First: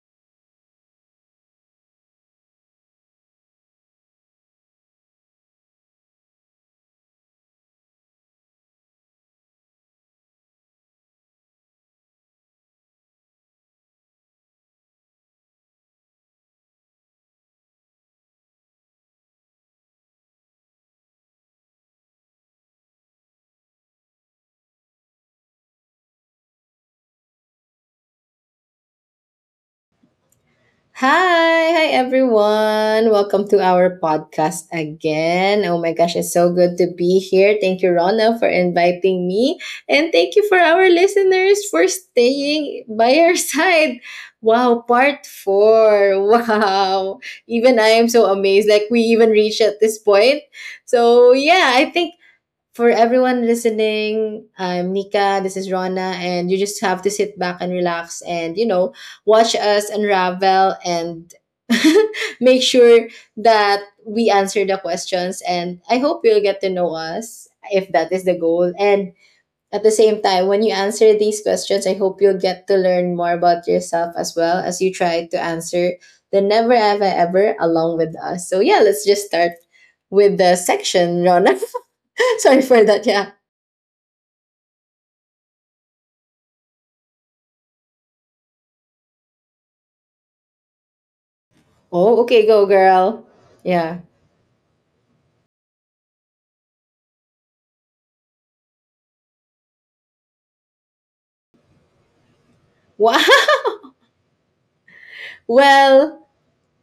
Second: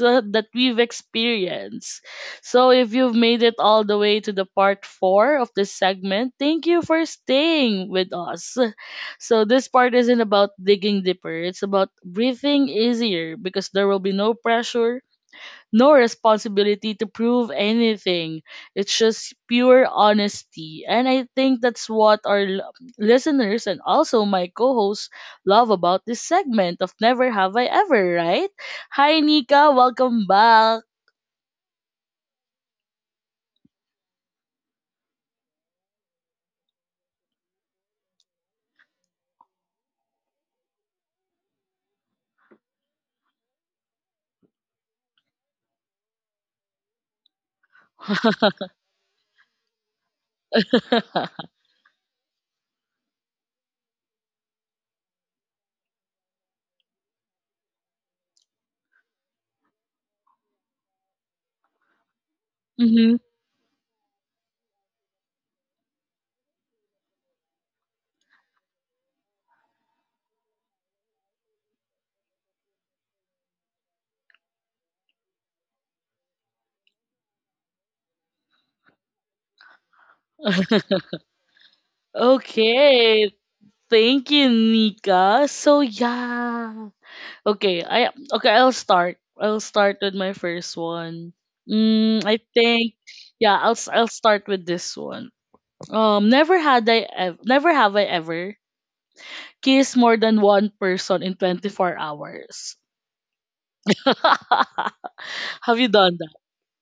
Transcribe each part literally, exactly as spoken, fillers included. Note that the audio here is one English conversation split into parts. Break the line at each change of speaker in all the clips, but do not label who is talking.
uh, that we've experienced. So if you've made it all the way to the part four of this segment, thank you for staying with us. So this part isn't about digging deeper; it's about breathing easier because there will be no pressure, no responsibility to prove anything. It's just pure honesty. And I think that's what our l- listeners and also my co hosts love about this segment of Never Have I Ever, right? Hi, Nika. Welcome back.
Hi, hi everyone. Welcome to our podcast again. Oh my gosh, it's so good to be here. Thank you, Rona, for inviting me. And thank you for our listeners for staying by our side. Wow, part four. Wow. Even I am so amazed. Like we even reached at this point. So yeah, I think for everyone listening, I'm Nika, this is Rona, and you just have to sit back and relax and, you know, watch us unravel and make sure
Hmm.
that we answer the questions. And I hope you'll get to know us if that is the goal. And at the same time, when you answer these questions, I hope you'll get to learn more about yourself as well as you try to answer the never ever ever along with us. So, yeah, let's just start with the section, Rona. Sorry for that.
Okay.
Yeah.
Thank you, Nika. So yeah. Okay, I okay, I'll start. I'll start with my first one.
Oh,
Mm, I
okay, go
think
girl.
yeah, I'll s-
Yeah.
I'll start with this one. Um, never had I ev- never have I ever kissed more than one person in twenty-four hours.
Wow.
Have you done
Well,
that?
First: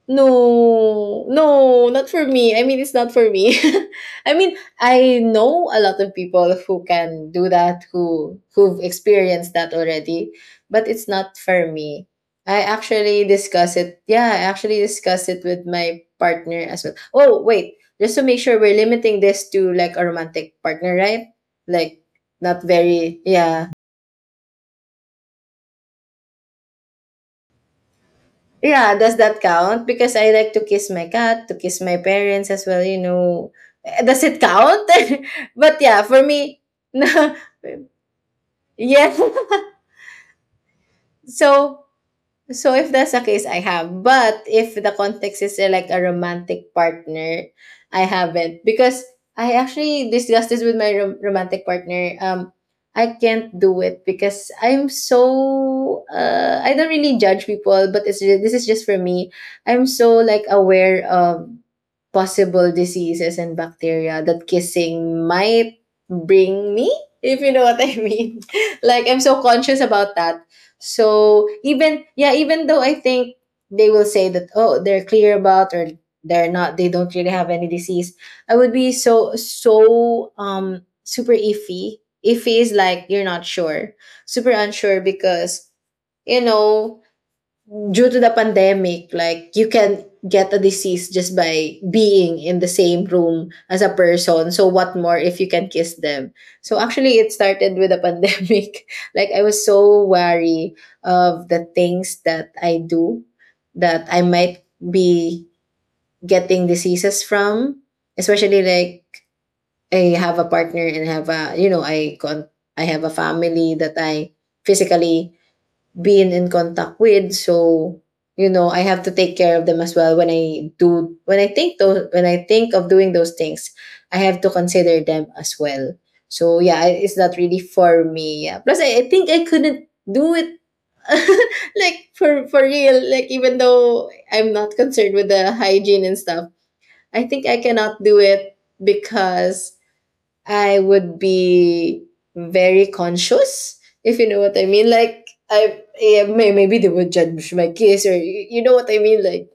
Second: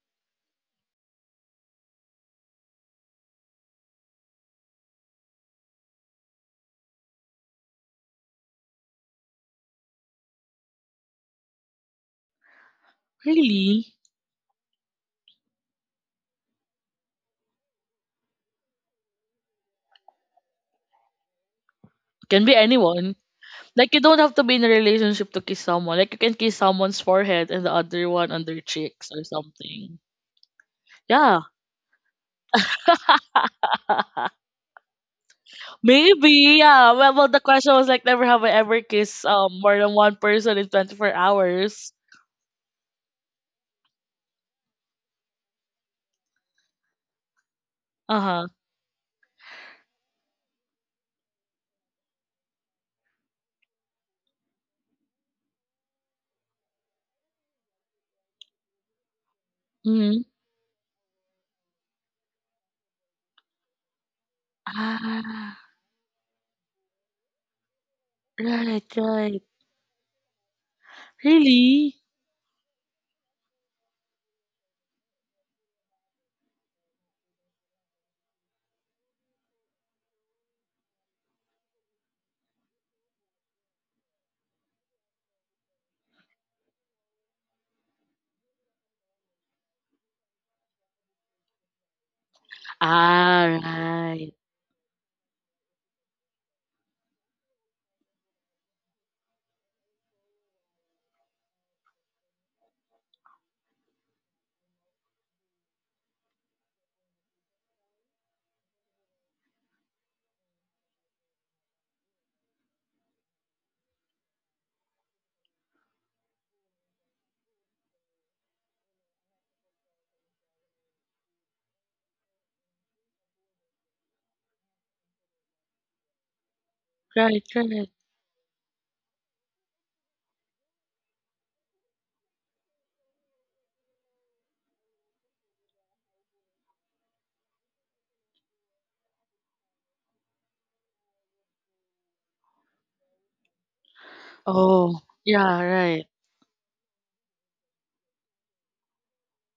no, no, not for me. I mean, it's not for me. I mean, I know a lot of people who can do that, who who've experienced that already, but it's not for me. I actually discuss
Really?
it. Yeah, I actually discuss it with my partner as well. Oh, wait, just to make sure we're limiting this to like a romantic partner, right? Like
Can be
not
anyone.
very, yeah.
Like, you don't have to be in a relationship to kiss someone. Like, you can kiss someone's forehead and the other one on their
Yeah,
cheeks
does
or
that count?
something.
Because I like to kiss my cat,
Yeah.
to kiss my parents as well, you know. Eh, does it count? But yeah, for
Maybe,
me,
yeah.
no.
Well, well, the question was like, never have I ever
Yeah.
kissed um more than one person in twenty-four
So
hours.
So if that's the case, I have. But if the context is uh, like a romantic partner, I
Uh huh.
haven't because I actually discussed this with my rom- romantic partner. Um, I can't do it because I'm so uh, I don't really judge people, but it's ju- this is just for me. I'm so
Mm-hmm.
like aware of possible diseases and bacteria that kissing
Ah,
might bring me, if you know what I mean.
right,
Like I'm so
right.
conscious about that. So
Really?
even yeah, even though I think they will say that oh they're clear about or they're not they don't really have any disease, I would be so so um super iffy. Iffy is like you're not sure, super unsure because you know due to the pandemic, like you can get a disease just by being in the same
Ah,
room as a
right.
person. So what more if you can kiss them? So actually it started with the pandemic. Like I was so wary of the things that I do that I might be getting diseases from, especially like I have a partner and have a you know I con I have a family that I physically been in contact with. So, you know, I have to take care of them as well when I do when I think those when I think of doing those things, I have to consider them as well. So yeah, I- it's not
Right,
really
right.
for me. Yeah. Plus I, I think I couldn't do it like for for real. Like even though I'm not concerned with the hygiene and stuff, I think I cannot do it because I would be very conscious, if you know what I mean.
Oh,
Like
yeah,
I,
right.
yeah, may, maybe they would judge my kiss, or you, you know what I mean. Like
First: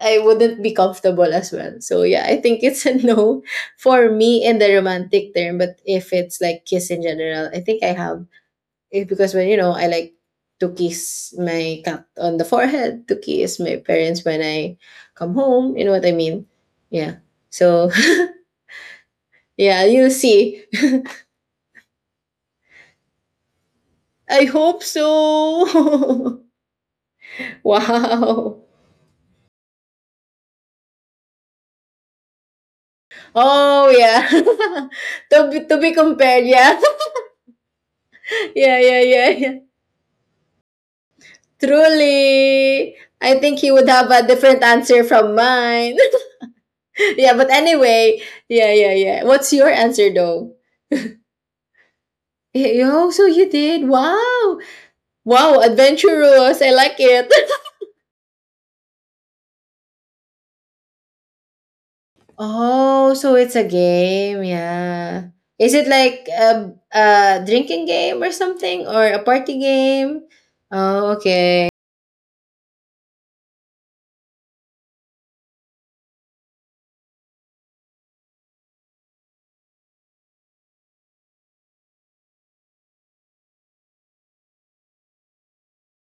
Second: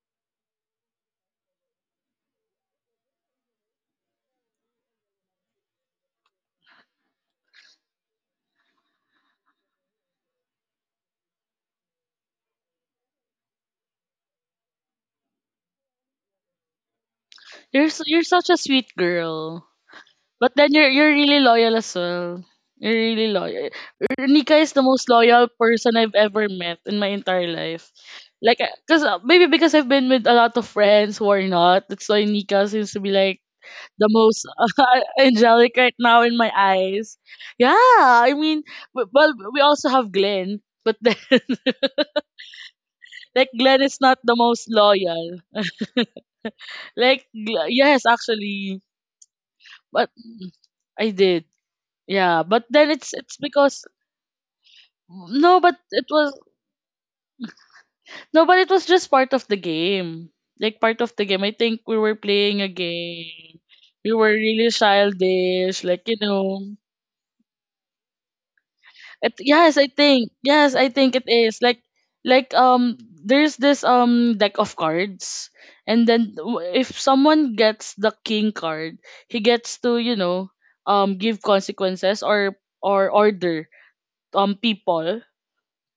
I wouldn't be comfortable as well. So yeah, I think it's a no for me in the romantic term. But if it's like kiss in general, I think I have it because when you know I like to kiss my cat on the forehead, to kiss my parents when I come home. You know what I mean? Yeah.
You're
So
s you're such a sweet girl.
yeah, you'll
But
see.
then you're you're really loyal as well. You're really loyal.
I
Nika is the
hope
most loyal person I've
so.
ever met in my entire life.
Wow.
Like, uh, cause uh, maybe because I've been with a lot of friends who are not. That's why Nika seems to be like
Oh
the
yeah.
most
To be
angelic
to be
right now in
compared,
my
yeah.
eyes. Yeah, I mean,
Yeah, yeah,
w-
yeah,
well,
yeah.
we also have Glenn, but then
Truly. I
like
think he
Glenn
would
is
have
not
a
the
different
most
answer from
loyal.
mine.
Like
Yeah, but
Gl- yes,
anyway, yeah,
actually,
yeah, yeah. What's your
but
answer though?
I did. Yeah, but
Eh,
then
yo,
it's
so
it's
you
because
did. Wow. Wow,
no, but it was
adventurous. I like it.
no, but it was just part of the game. Like part of the game. I think we were playing a
Oh, so it's
game.
a
We were
game,
really
yeah. Is
childish,
it
like you
like
know.
a, a drinking game or something or a
It,
party
yes, I
game?
think. Yes, I
Oh,
think it is.
okay.
Like, like um there's this um deck of cards, and then w- if someone gets the king card, he gets to, you know, um give consequences or or order um people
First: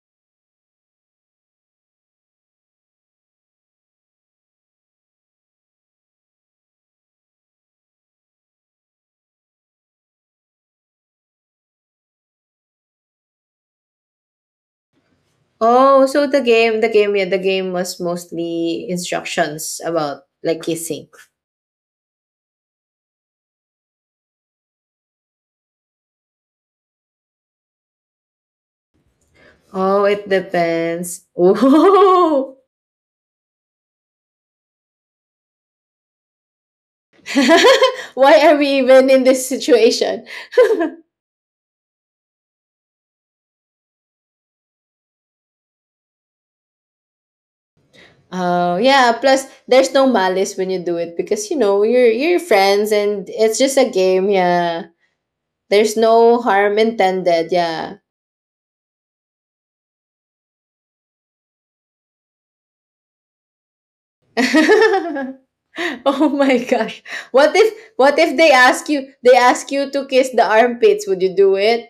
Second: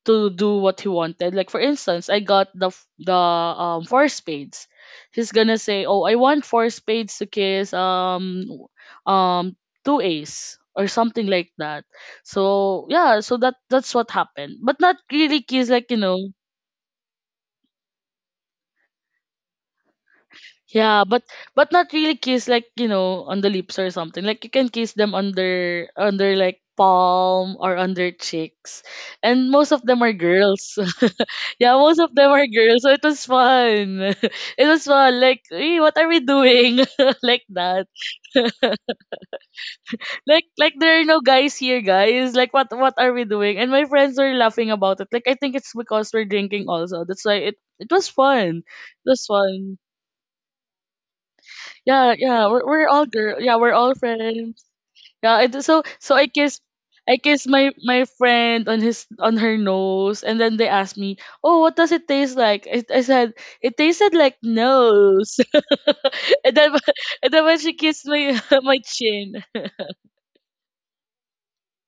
to do what he wanted. Like, for instance, I got the f- the um four spades. He's gonna say, "Oh, I want four spades to kiss um w- um two ace or something like that." So yeah, so that that's what happened. But not really kiss, like you
Oh, so
know.
the game, the game, yeah, the game was mostly instructions about like
Yeah,
kissing.
but but not really kiss, like you know, on the lips or something. Like, you can kiss them under under like palm or under cheeks, and most of them
Oh,
are
it
girls.
depends.
Yeah, most of them are
Oh,
girls, so it was fun. It was fun. Like, hey, what are we doing? Like that.
why are we even in this situation?
like like there are no guys here, guys. Like, what what are we doing? And my friends were laughing about it. Like, I think it's because we're drinking also. That's why it it was fun.
Oh,
It
yeah.
was
Plus,
fun.
there's no malice when you do it because you know you're
Yeah,
you're
yeah. We're we're
friends
all
and
girl.
it's
Yeah, we're
just a
all
game.
friends.
Yeah.
Yeah, it, so
There's
so I
no
kiss,
harm
I kiss
intended,
my
yeah.
my friend on his on her nose, and then they asked me, "Oh, what does it taste like?" I, I said, "It tasted like nose."
Oh
And
my
then
gosh.
and then
What
when she
if
kissed
what if
my
they
my
ask you they
chin,
ask you to kiss the armpits, would you do it?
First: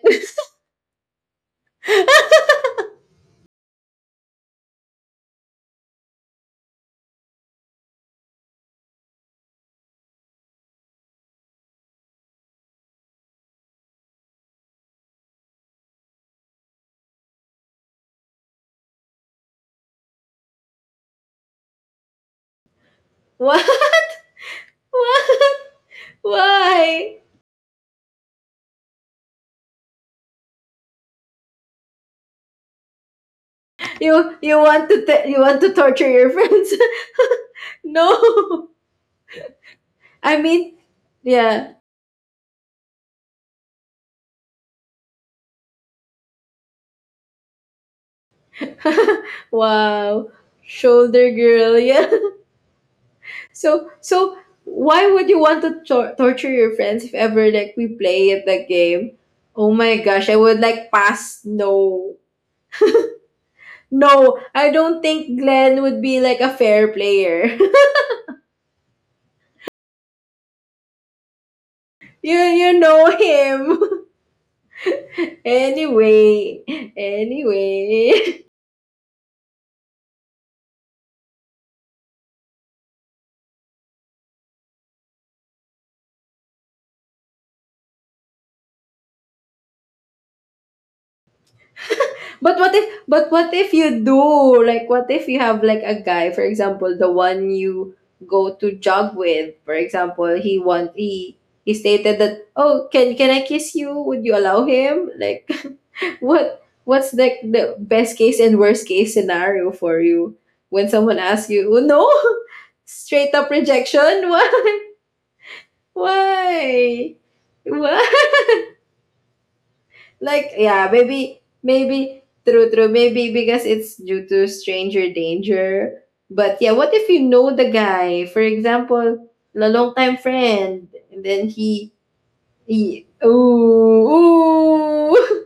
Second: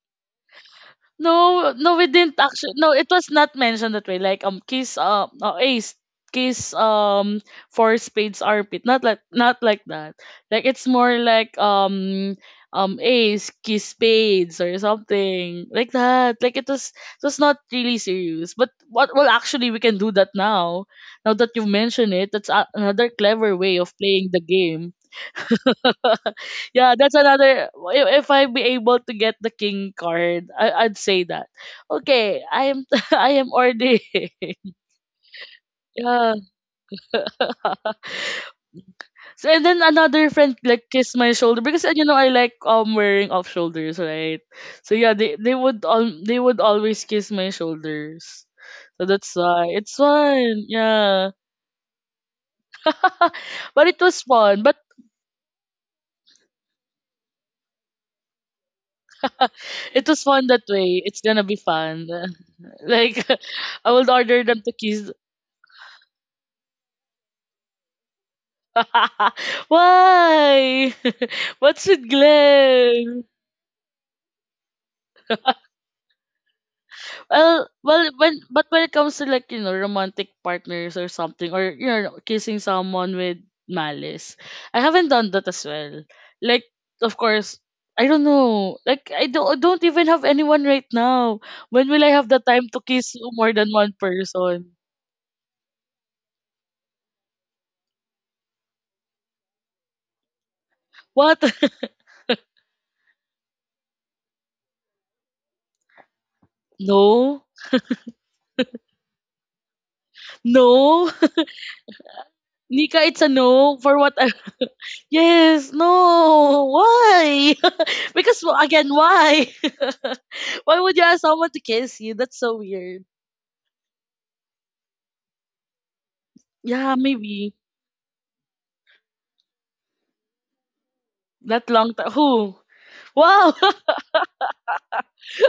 no, no, we didn't actually. No, it was not mentioned that way. Like, um, kiss um, uh, ace, kiss um, four spades armpit. Not like, not like that. Like, it's more like um, um, ace kiss spades or something like that. Like, it was it was not really serious. But what, well actually we can do that now. Now that you mention it, that's a- another clever
What?
way of playing the game.
What?
Yeah, that's
Why?
another. If, if I be able to get the king card, I, I'd say that. Okay, I am I am ordering.
You you want to t- you want to torture your
Yeah.
friends? No.
So and then another
I
friend
mean,
like kissed my shoulder
yeah.
because uh, you know I like um wearing off shoulders, right? So yeah, they they would um they would always kiss my shoulders. So that's why it's
Wow.
fun, yeah.
Shoulder girl, yeah.
But
So
it was
so
fun. But
why would you want to tor- torture your friends if ever like we play at the game? Oh my
it was
gosh, I
fun
would
that
like
way. It's
pass
gonna be fun.
no.
Like, I would
No,
order them
I
to
don't
kiss
think Glenn would be like a fair player.
Why? What's with
you you know
Glenn?
him. Anyway,
Well, well, when
anyway.
but when it comes to like you know romantic partners or something, or you know kissing someone with malice, I haven't done that as well. Like, of course, I don't know. Like, I don't I don't even have anyone right now. When will I have the
But
time
what
to
if
kiss
but
more
what
than
if
one
you do?
person?
Like what if you have like a guy, for example, the one you go to jog with, for example, he want he
What?
he stated that, "Oh, can can I kiss you? Would you allow him?" Like what what's like
No,
the best case and worst case scenario for you when
no,
someone asks you, "Oh, no?"
Nika, it's a
Straight up
no for what
rejection?
I, yes, no.
Why?
Why?
Why?
Because, well, again, why?
Like,
Why
yeah,
would you ask
maybe,
someone to kiss you?
maybe,
That's so
true, true.
weird.
Maybe because it's due to stranger danger. But yeah, what
Yeah,
if you
maybe
know the guy? For example, a long time friend, and then
that long
he,
time. Who?
he,
Wow,
ooh, ooh,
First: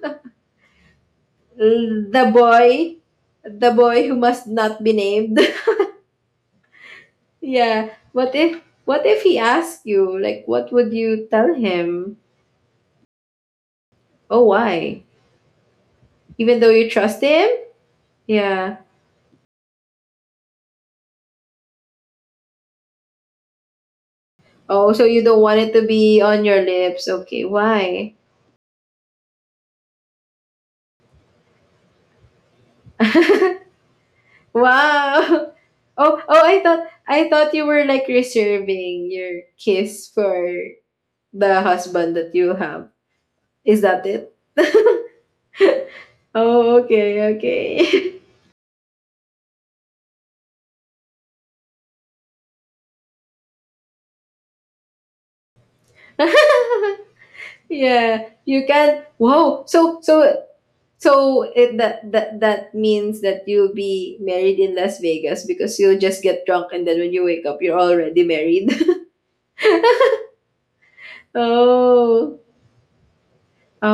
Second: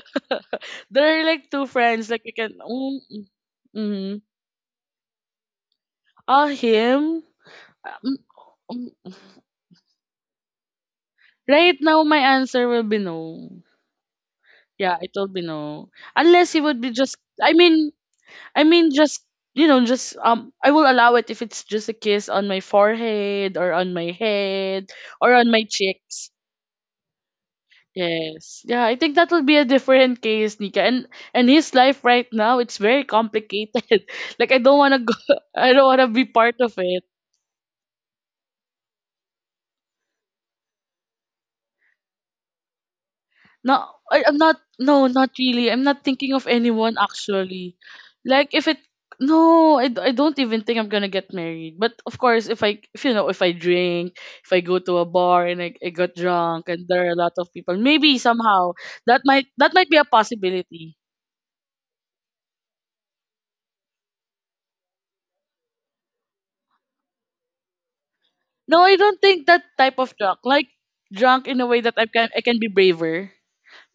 they're like two friends. Like,
the
you can.
boy,
Mm,
the boy who
mm-hmm.
must not be named.
Ah, him.
Yeah.
Um,
What if,
um,
what if he asks you? Like, what would you tell
right now,
him?
my answer will be no.
Oh,
Yeah,
why?
it will be no. Unless
Even
he
though
would
you
be just.
trust him?
I mean, I
Yeah.
mean, just you know, just um, I will allow it if it's just a kiss on my forehead or on my head
Oh, so you
or
don't
on
want
my
it to be
cheeks.
on your lips. Okay, why?
Yes, yeah, I think that will be a different case, Nika. And and his life right now, it's very complicated. Like I don't wanna go,
Wow.
I don't wanna
Oh,
be
oh,
part
I
of
thought
it.
I thought you were like reserving your kiss for the husband that you have. Is
No,
that
I,
it?
I'm not. No, not really. I'm not thinking of
Oh,
anyone
okay,
actually.
okay.
Like, if it, no, I, d- I don't even think I'm gonna get married. But of course, if I, if you know, if I drink, if I go to a bar and I, I got drunk and there are a lot of people, maybe
Yeah, you
somehow
can.
that might
Whoa.
that might be
So
a
so
possibility.
so it that that that means that you'll be married in Las Vegas because you'll just get drunk and then when you wake up you're already married.
No, I don't think that type of drunk. Like, drunk in a way that I can
Oh.
I can be braver.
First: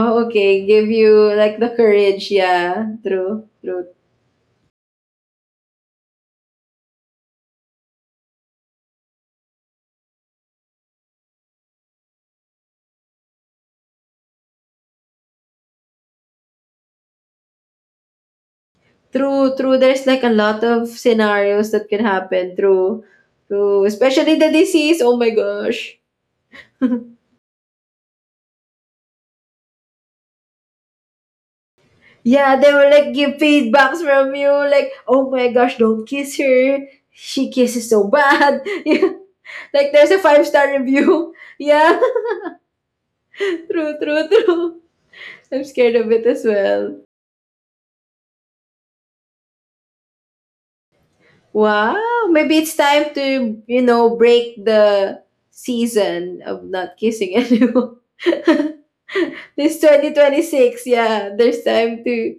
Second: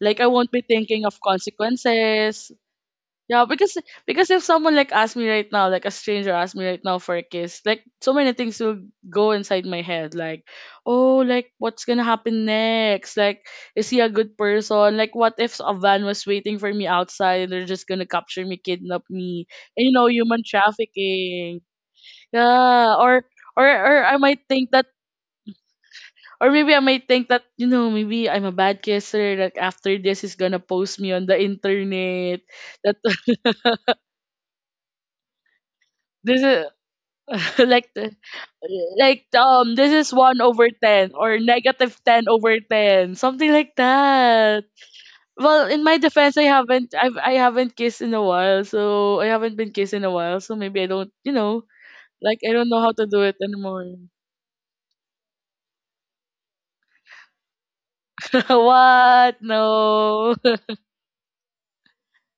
Like, I won't be
okay. Give
thinking of
you like the courage.
consequences.
Yeah.
Yeah,
True.
because
True.
because if someone like asked me right now, like a stranger asked me right now for a kiss, like so many things will go inside my head, like, oh, like what's gonna happen next? Like, is he a good person? Like, what if a van was waiting for me outside and they're just gonna capture me, kidnap me,
True. True.
and you know,
There's like a
human
lot of
trafficking?
scenarios that can happen.
Yeah,
True.
or or
True.
or I
Especially
might
the
think that.
disease. Oh my gosh.
Or maybe I might think that, you know, maybe I'm a bad kisser, like after this he's gonna post me on the internet.
Yeah, they will
That
like give feedbacks from you, like, oh my gosh, don't kiss
this is
her. She
like
kisses so
the-
bad. Yeah.
like um
Like
this
there's
is
a
one
five
over
star
ten
review.
or negative
Yeah,
ten over ten something like
true, true,
that.
true. I'm
Well, in
scared
my
of it
defense, i
as
haven't
well.
I've, I haven't kissed in a while, so I haven't been kissed in a while, so maybe I don't you know,
Wow!
like I
Maybe
don't
it's
know how to
time
do it
to, you
anymore.
know, break the season of not kissing anyone.
What,
This twenty
no.
twenty six, yeah, there's time to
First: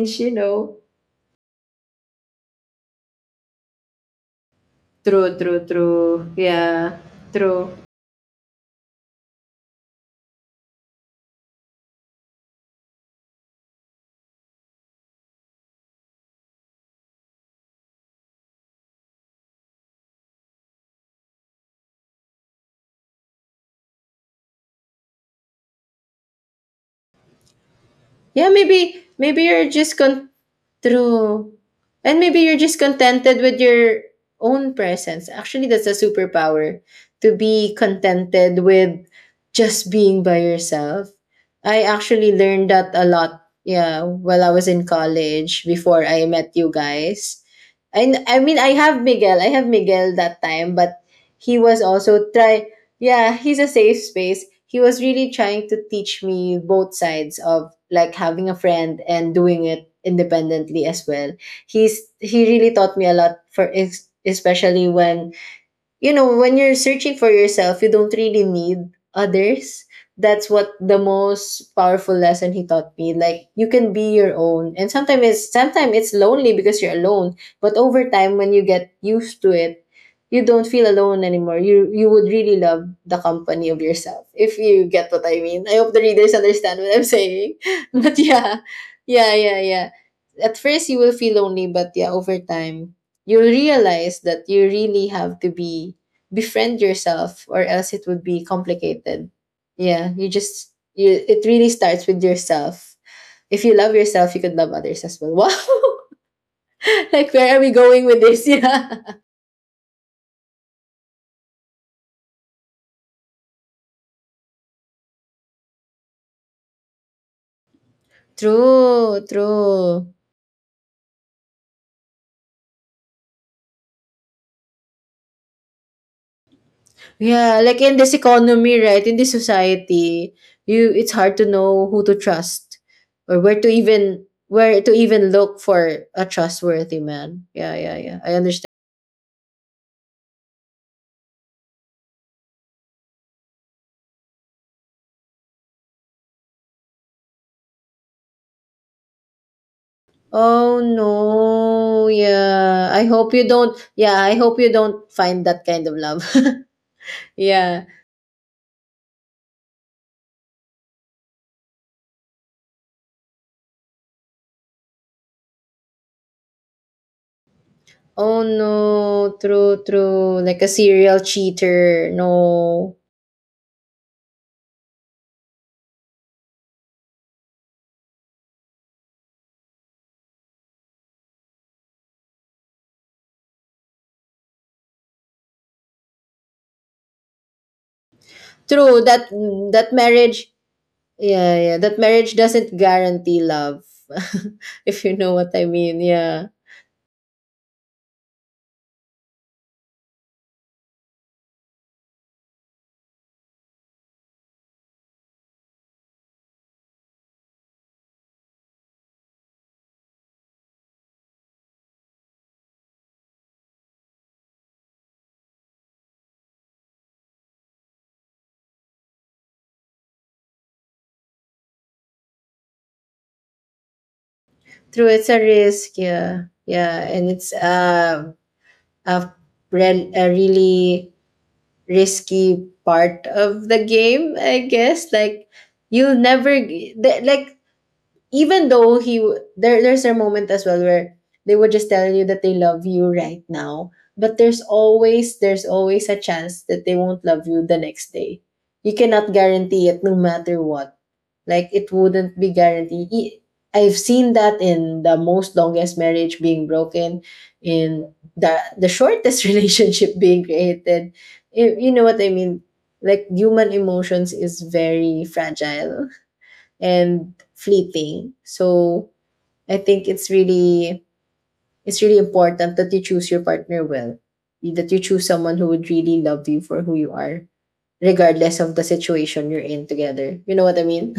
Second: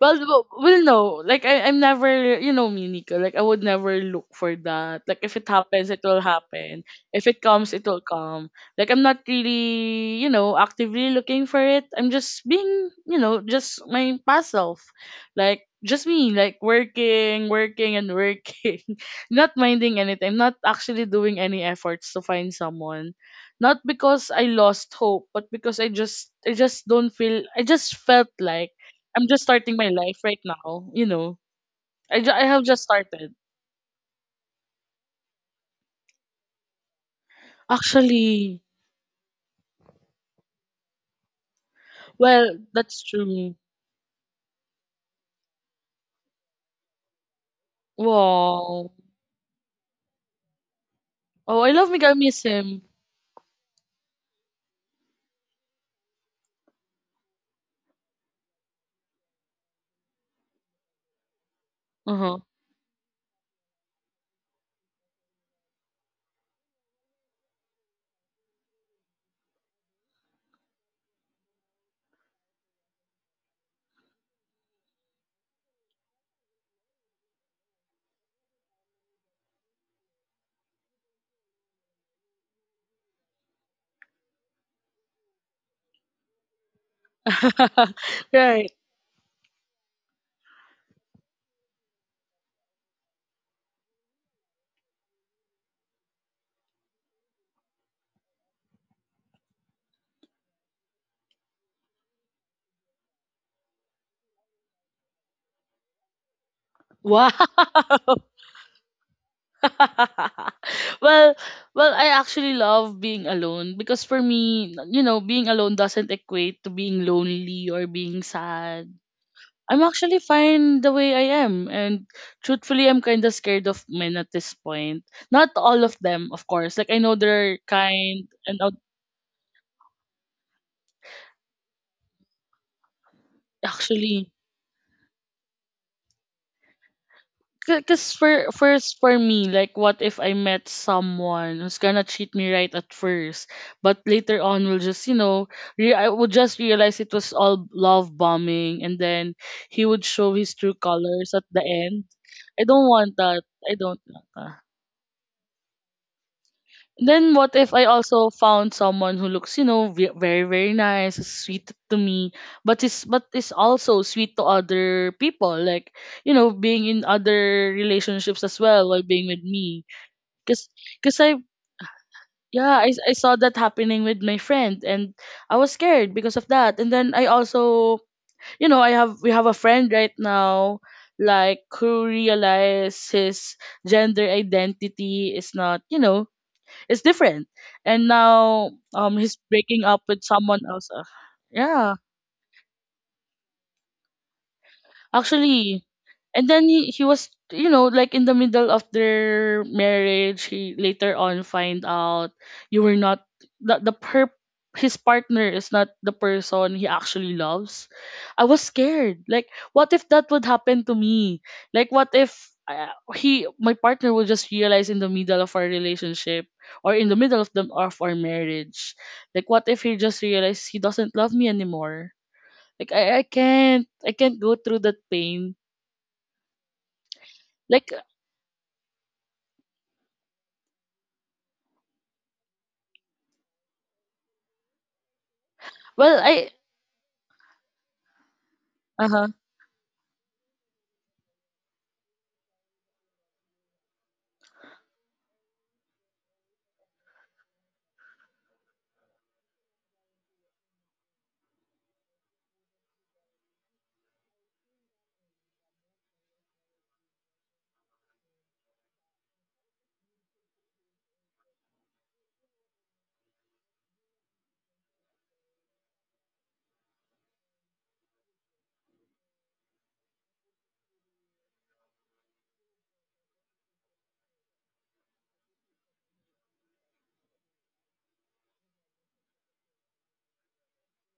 Well,
you
w-
know.
will know. Like, I, I'm never, you know, me, Nico. Like, I would never look for that. Like, if
True,
it
true,
happens, it will
true.
happen.
Yeah,
If it
true.
comes, it will come. Like, I'm not really, you know, actively looking for it. I'm just being, you know, just my past self. Like, just me, like working, working, and working. Not minding anything. I'm not actually doing any efforts to find someone. Not because I lost hope, but because I just, I just don't feel. I just felt
Yeah,
like
maybe
I'm just
maybe you're
starting my
just
life
con
right now. You know,
through, and
I, ju-
maybe
I
you're
have
just
just started.
contented with your own presence. Actually, that's a superpower to be
Actually,
contented with just being by yourself. I actually
well,
learned that
that's
a lot,
true.
yeah, while I was in college before I met you guys. And I mean, I
Wow.
have Miguel. I have Miguel that time, but he
Oh, I
was
love Miguel. I
also
miss
try
him.
yeah he's a safe space. He was really trying to teach me both sides of like having a friend and doing it independently as well. He's
Uh
he really taught me a lot for es- especially when you know, when you're searching for yourself, you don't really need others. That's what the most powerful lesson he taught me. Like you can be your own. And sometimes it's sometimes it's lonely because you're alone. But over time when you get used to it, you don't feel alone anymore. You you would really love the company of yourself. If you get what I mean. I hope the readers understand what I'm saying.
huh.
But yeah.
Right.
Yeah, yeah, yeah. At first you will feel lonely, but yeah, over time you realize that you really have to be befriend yourself or else it would be complicated. Yeah you just you, it really starts with yourself. If you love yourself you could love others as well. Wow.
Wow.
Like where are we going with this? Yeah,
well, well, I actually love being alone because for me, you know, being alone doesn't equate to being lonely or being sad.
true,
I'm
true.
actually fine the way I am. And truthfully, I'm kind of scared of men at this point. Not all of them, of course. Like, I know they're
Yeah, like in this
kind and out-
economy, right, in this society, you it's hard to know who to trust or where to even
actually.
where to even look for a trustworthy man. Yeah, yeah,
Because
yeah, I
for,
understand.
first, for me, like, what if I met someone who's gonna treat me right at first, but later on will just, you know, re- I would just realize it was all love bombing, and then he would show his true
Oh
colors at the
no.
end. I
Yeah.
don't
I
want
hope you
that.
don't,
I don't
yeah, I
want
hope
that.
you don't find that kind of love.
Then what if
Yeah.
I also found someone who looks, you know, ve- very very nice, is sweet to me, but is but is also sweet to other people, like you know, being in other
Oh
relationships as well while being
no.
with
True,
me.
true. Like a
Cause,
serial
cause I
cheater.
yeah,
No.
I I saw that happening with my friend, and I was scared because of that. And then I also, you know, I have we have a friend right now, like, who realized his gender identity is not, you know, it's different. And now
True,
um
that
he's breaking
that
up with
marriage
someone else. Uh,
yeah, yeah. That
yeah,
marriage doesn't guarantee love. If you know what I
actually,
mean. Yeah.
and then he, he was, you know, like, in the middle of their marriage, he later on find out you were not the the per his partner is not the person he actually loves. I was scared. Like, what if that would happen to me? Like, what if uh, he, my partner, will just realize in the middle of our relationship, or in the middle of the of our marriage? Like, what if he just realized he doesn't love me anymore? Like, I, I can't I can't go through that
True, it's a
pain.
risk, yeah. Yeah. And it's
Like.
uh a, rel- a really risky part of the game, I guess. Like you'll
Well,
never
I.
g- the- like even though
Uh
he
huh.
w- there there's a moment as well where they would just tell you that they love you right now, but there's always there's always a chance that they won't love you the next day. You cannot guarantee it no matter what. Like it wouldn't be guaranteed. I- I've seen that in the most longest marriage being broken, in the the shortest relationship being created. You, you know what I mean? Like human emotions is very fragile and fleeting. So I think it's really it's really important that you choose your partner well. That you choose someone who would really love you for who you are, regardless of the situation you're in together. You know what I mean?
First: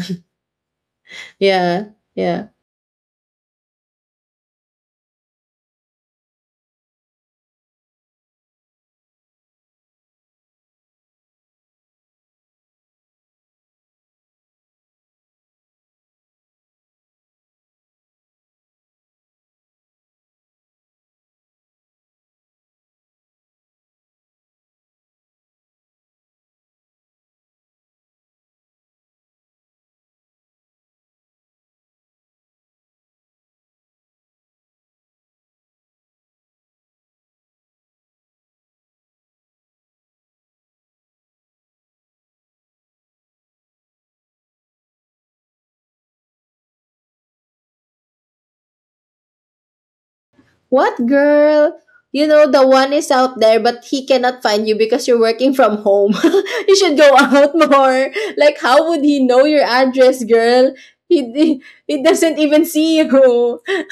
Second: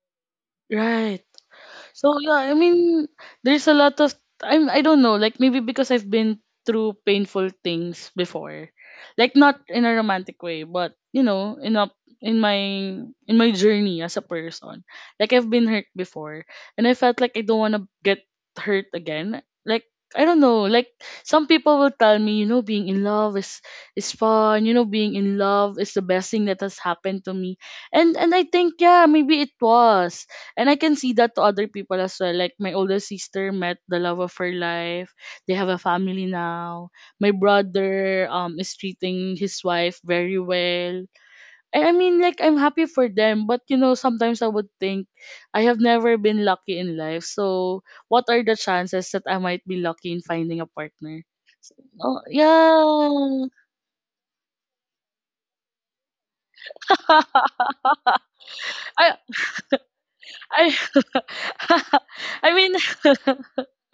Right.
Yeah.
So
Yeah.
yeah, I mean, there's a lot of. I'm I don't know, like, maybe because I've been through painful things before. Like, not in a romantic way, but you know, in a in my in my journey as a person. Like, I've been hurt before, and I felt like I don't want to get hurt again. Like, I don't know, like, some people will tell me, you know, being in love is is fun. You know, being in love is the best thing that has happened to me. And and I think, yeah, maybe it was, and I can see that to other people as well. Like, my older sister met the love of her life. They have a family now. My brother um is treating his wife very well. I, I mean, like, I'm happy for them, but you know, sometimes I would think, I have never been lucky in life. So what are the chances that I might be lucky in finding a
What
partner? So.
girl?
Oh
You know the one is out
yeah.
there, but he cannot find you because you're working from home. You should go out more. Like how would
I
he know your address,
I
girl? He he, he doesn't
I
even
mean
see you.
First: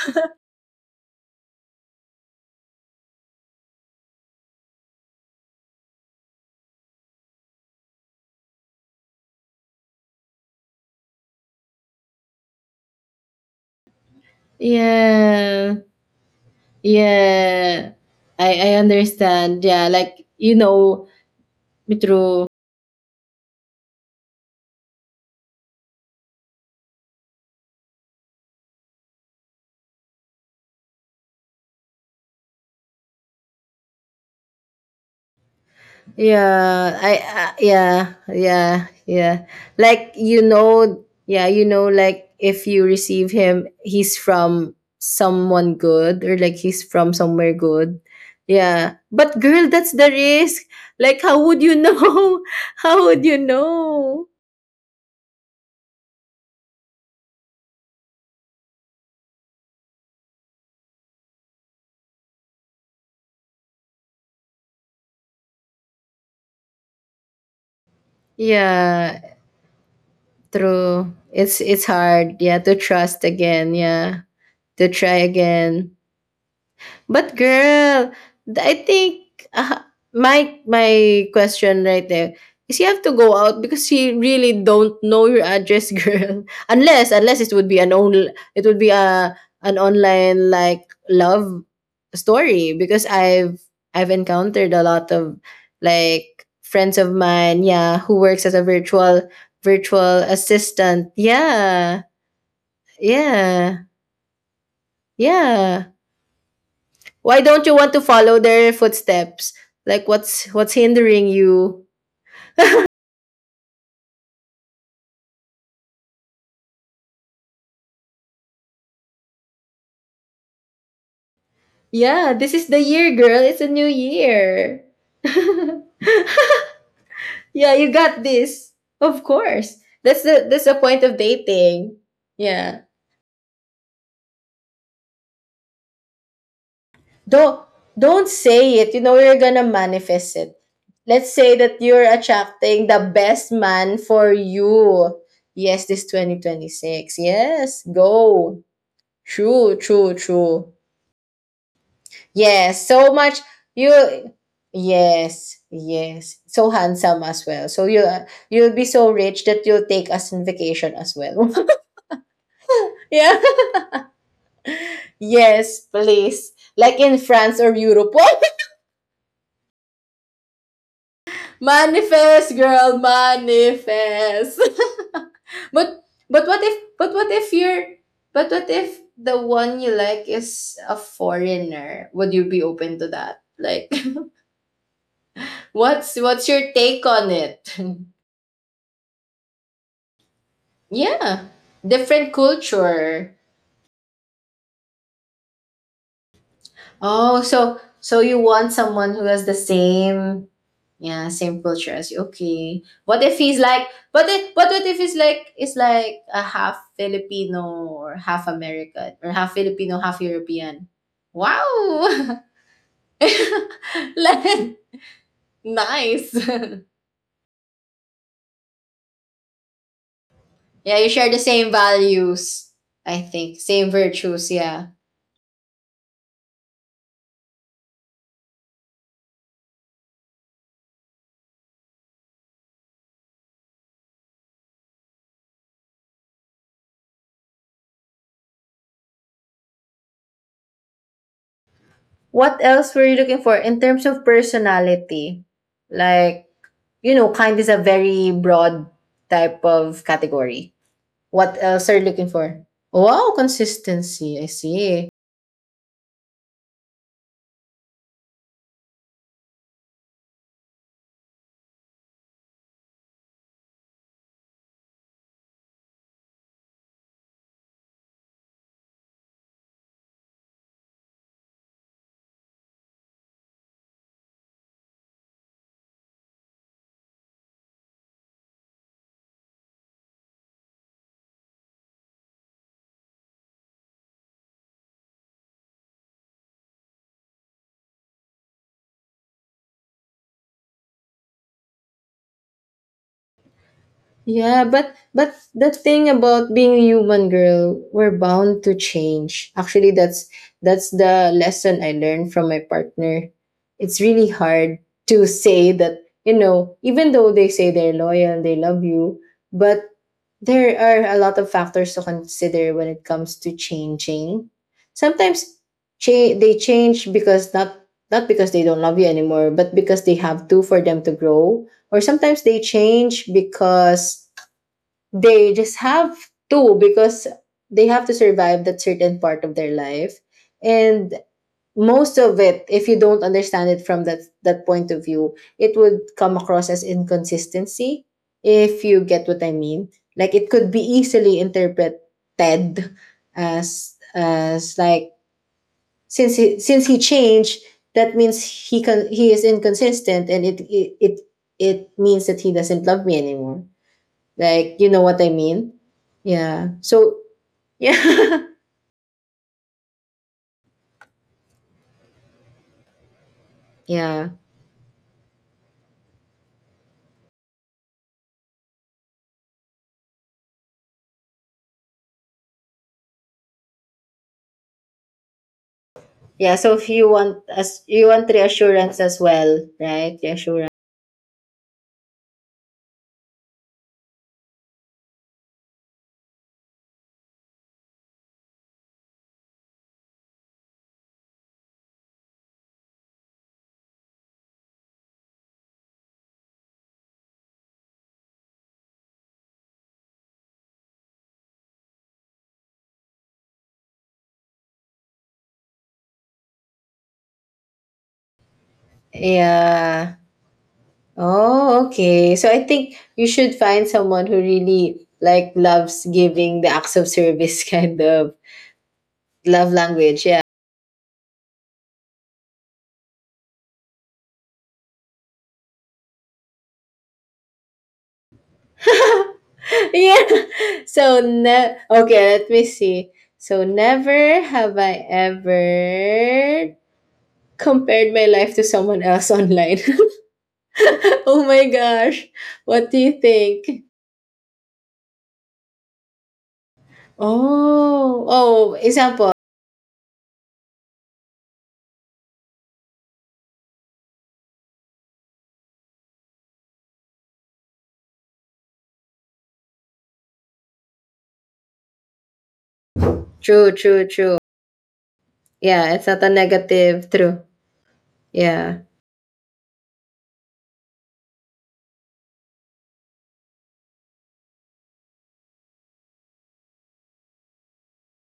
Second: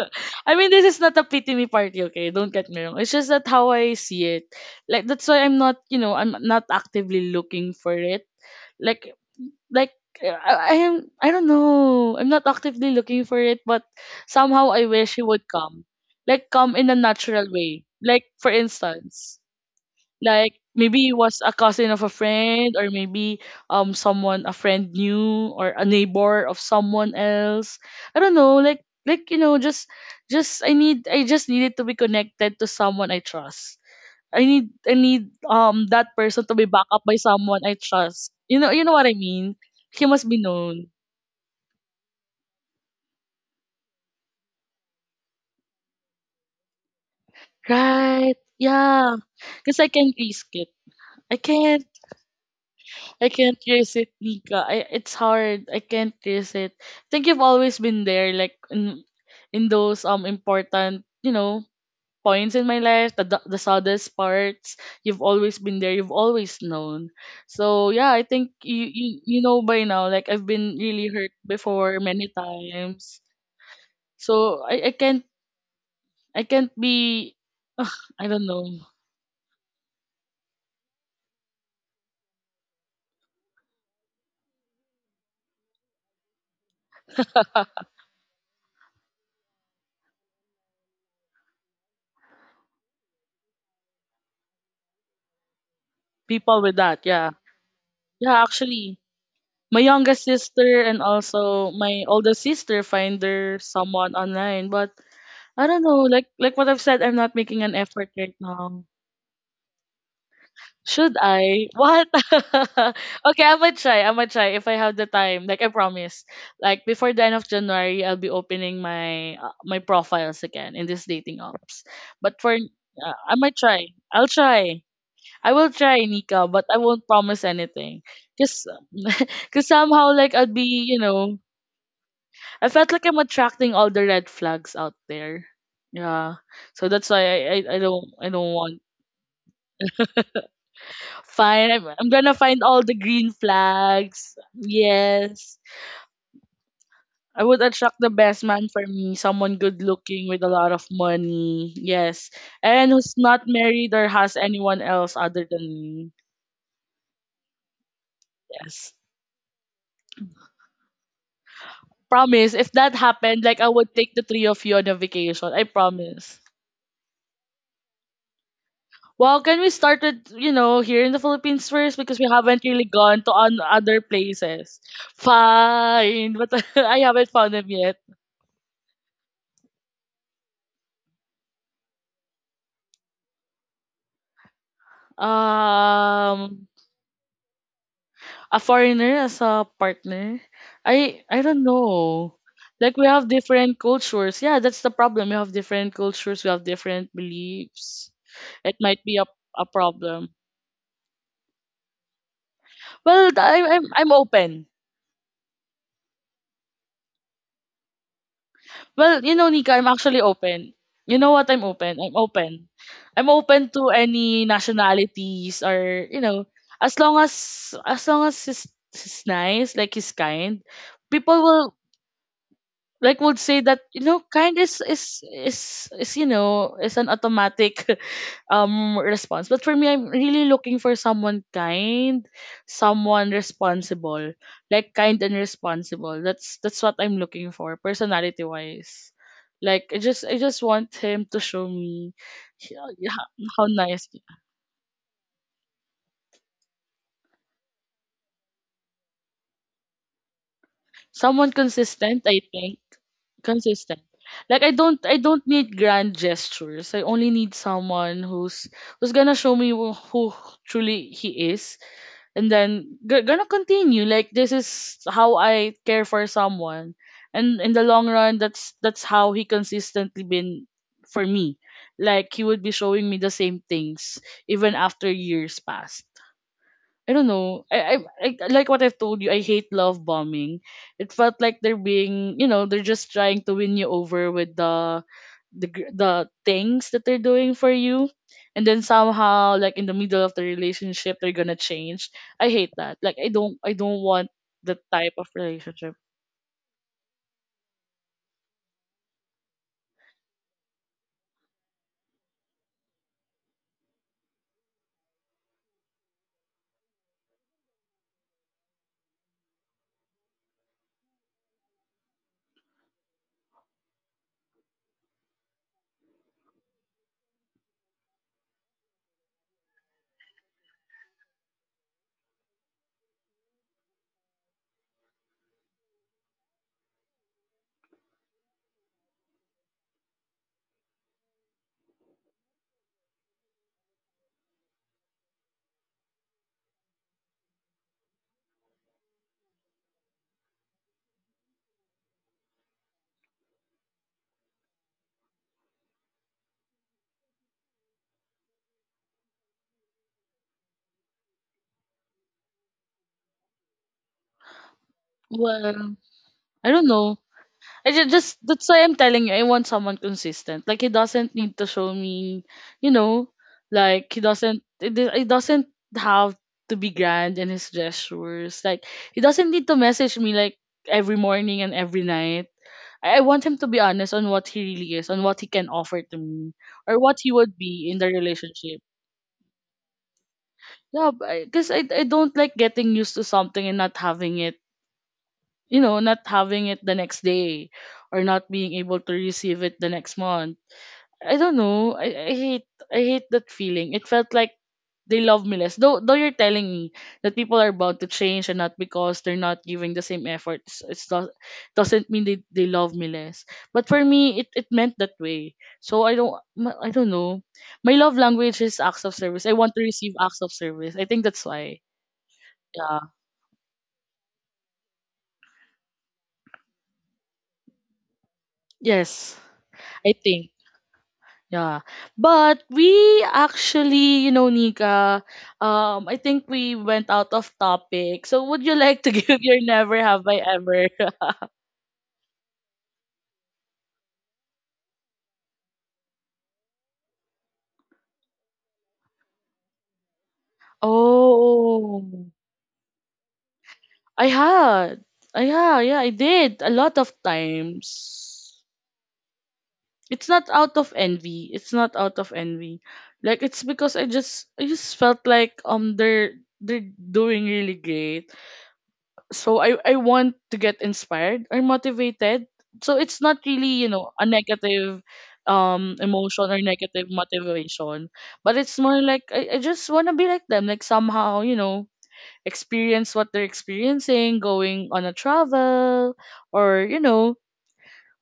I mean, this is not a pity me party, okay? Don't get me wrong. It's just that how I see it. Like, that's why I'm not, you know, I'm not actively looking for it. Like, like I, I am. I don't know. I'm not actively looking for it, but somehow I wish he would
Yeah.
come. Like, come in a natural way.
Yeah,
Like,
I
for
I
instance,
understand. Yeah, like you
like,
know
maybe it was a cousin of a
true.
friend, or maybe um someone a friend knew, or a neighbor of someone else. I don't know, like like you know just just i need I just needed to be connected to someone I trust. I need i need um that person to be backed
Yeah,
up
I
by
uh,
someone I
yeah,
trust. You know
yeah,
you know what I
yeah.
mean? He
Like
must
you
be known.
know, yeah, you know, like if you receive him, he's from someone good, or like he's from somewhere good.
Right,
Yeah,
yeah,
but girl,
because I
that's the
can risk
risk.
it.
Like, how
i
would you
can
know? How would
I
you
can't resist it,
know?
Nika. I, it's hard. I can't resist it. I think you've always been there, like, in, in those um important, you know, points in my life, the da- the saddest parts. You've always been there. You've always known. So yeah, I think you
Yeah,
you, you know by now. Like, I've been really
true.
hurt
It's it's
before, many
hard. Yeah, to trust
times.
again. Yeah,
So
to
I, I
try
can't.
again.
I can't
But
be
girl,
I don't
th- I
know.
think, uh, my my question right there is you have to go out because she really don't know your address, girl. Unless unless it would be an on it would be a an online like love story, because I've I've encountered a lot of like
people with
friends
that.
of
Yeah,
mine, yeah, who
yeah,
works as a
actually,
virtual
my
virtual
youngest sister and
assistant.
also
Yeah.
my oldest sister find their
Yeah.
someone online. But I don't
Yeah.
know, like like what I've said, I'm
Why
not
don't
making
you
an
want to
effort
follow
right
their
now.
footsteps? Like what's what's
Should
hindering
I?
you?
What? Okay, I might try. I might try if I have the time. Like, I promise. Like, before the end of January, I'll be opening my uh, my profiles again in these dating apps.
Yeah,
But
this
for
is the year,
uh,
girl.
I
It's
might
a new
try. I'll
year.
try. I will try, Nika, but I won't promise
Yeah, you
anything.
got this.
Cause,
Of
cause
course. That's
somehow, like,
the
I'd
that's the
be,
point
you
of
know,
dating.
I
Yeah.
felt like I'm attracting all the red flags out there. Yeah. So that's why I,
Don't
I, I don't
don't
I don't
say
want.
it. You know you're gonna manifest it. Let's say
Fine.
that
I'm
you're
I'm gonna find
attracting
all the
the
green
best man for
flags.
you.
Yes.
Yes, this twenty twenty-six.
I would
Yes,
attract the best
go.
man for me, someone
True,
good
true,
looking with a
true.
lot of money. Yes.
Yes,
And
so
who's
much
not married or
you,
has anyone else other
yes,
than me.
yes. So handsome as well. So you you'll be
Yes.
so rich that you'll take us on vacation as well.
Promise, if that
Yeah.
happened, like, I would take the three of you on a vacation. I
Yes,
promise.
please. Like in France or Europe.
Well, can we start with, you know, here in the Philippines first, because we
Manifest,
haven't really
girl,
gone to on other
manifest.
places.
But
Fine,
but
but
what if
I
but what
haven't
if
found him
you're
yet.
but what if the one you like is a foreigner? Would you be open to that? Like what's what's
Um,
your take on it?
a foreigner as a partner. I
Yeah,
I don't
different
know. Like, we
culture.
have different cultures. Yeah, that's the problem. We have different cultures. We have different
Oh, so
beliefs.
so you want
It might
someone who
be a
has the
a problem.
same, yeah, same culture as you? Okay. What
Well,
if he's
I,
like?
I'm I'm
But if, but
open.
what if he's like is like a half Filipino, or half American,
Well,
or
you
half
know, Nika, I'm
Filipino half
actually open.
European?
You know what? I'm open. I'm
Wow,
open. I'm open to any
like
nationalities, or you
nice.
know, as long as as long as he's, he's nice, like, he's kind.
Yeah, you share the
People
same
will
values. I
like would
think
say that
same
you know
virtues.
kind
Yeah.
is is is is you know is an automatic um response, but for me, I'm really looking for someone kind, someone responsible. Like, kind and responsible, that's that's what I'm looking for, personality wise. Like, i just i just want him to show me
What
h-
else were you
h-
looking for
how
in terms
nice.
of personality? Like you know, kind is a very broad type of category.
Someone
What else are you
consistent,
looking
I
for?
think.
Wow,
Consistent.
consistency. I
Like, I don't
see.
I don't need grand gestures. I only need someone who's who's gonna show me who, who truly he is, and then g- gonna continue, like, this is how I care for someone. And in the long run, that's that's how he consistently been for me. Like, he would be showing me the same things even after years passed. I don't know. I, I, I like what I've told you. I hate love bombing. It felt like they're being, you know, they're just trying to win you over with the the gr- the things that they're doing for you, and then somehow, like, in the middle of the relationship, they're gonna change. I hate that. Like, I don't, I don't want
Yeah,
that
but
type of
but the
relationship.
thing about being a human girl, we're bound to change. Actually, that's that's the lesson I learned from my partner. It's really hard to say that, you know, even though they say they're loyal, they love you, but there are a lot of factors to consider when it comes to changing. Sometimes cha- they change because not not because they don't love you anymore, but because they have to, for them to grow. Or sometimes they change because they just have to, because they have to survive that certain part of their life. And most of it, if you don't understand it from that that point of view, it would come across as inconsistency, if you get what I mean. Like it could be easily interpreted as as like, since he since he changed, that means he can he is inconsistent, and it it it, it means that he doesn't love me anymore. Like, you know what I mean?
Well,
Yeah,
I don't
so
know. I ju- just,
yeah.
that's why I'm telling you, I want someone consistent. Like, he doesn't need to show me, you know, like, he
Yeah,
doesn't it, do- it doesn't have to be grand in his gestures. Like, he doesn't need to message me, like, every morning and every night. I, I want him to be honest on what he really is, on what he can offer to
yeah.
me,
So if
or
you
what he
want,
would
as
be in
you
the
want
relationship.
reassurance as well right reassurance.
Yeah, because I, 'cause I I don't like getting used to something and not having it, you know, not having it the next day, or not being able to receive it the next month. I don't know. I, I hate I hate that feeling. It felt like they love me less. Though though you're telling me that people are about to change, and not because they're not giving the same effort. It's, it's not. Doesn't mean they, they love me less. But for me, it, it meant that way. So I don't ma- I don't know. My love language is acts of service. I want to
Yeah.
receive acts of service. I think that's why.
Oh, okay. So I think
Yeah.
you should find someone who really like loves giving the acts of service, kind of
Yes.
love
I
language. Yeah.
think. Yeah. But we actually, you know, Nika, um, I think we went out of topic. So would you like to give your never
Yeah.
have I ever?
So ne- okay, let me see. So never have I ever compared my life to someone else online. Oh my
Oh,
gosh. What do you think?
I had. I Yeah, yeah, I did, a lot of
Oh,
times.
oh, example.
It's not out of envy. It's not out of envy. Like, it's because I just I just felt like um they're they're doing really great, so I, I want to get inspired or motivated. So it's not
True,
really, you
true,
know a
true.
negative
Yeah,
um
it's not a
emotion, or
negative.
negative
True.
motivation. But
Yeah.
it's more like, i, I just want to be like them, like, somehow, you know experience what they're experiencing, going on a travel, or, you know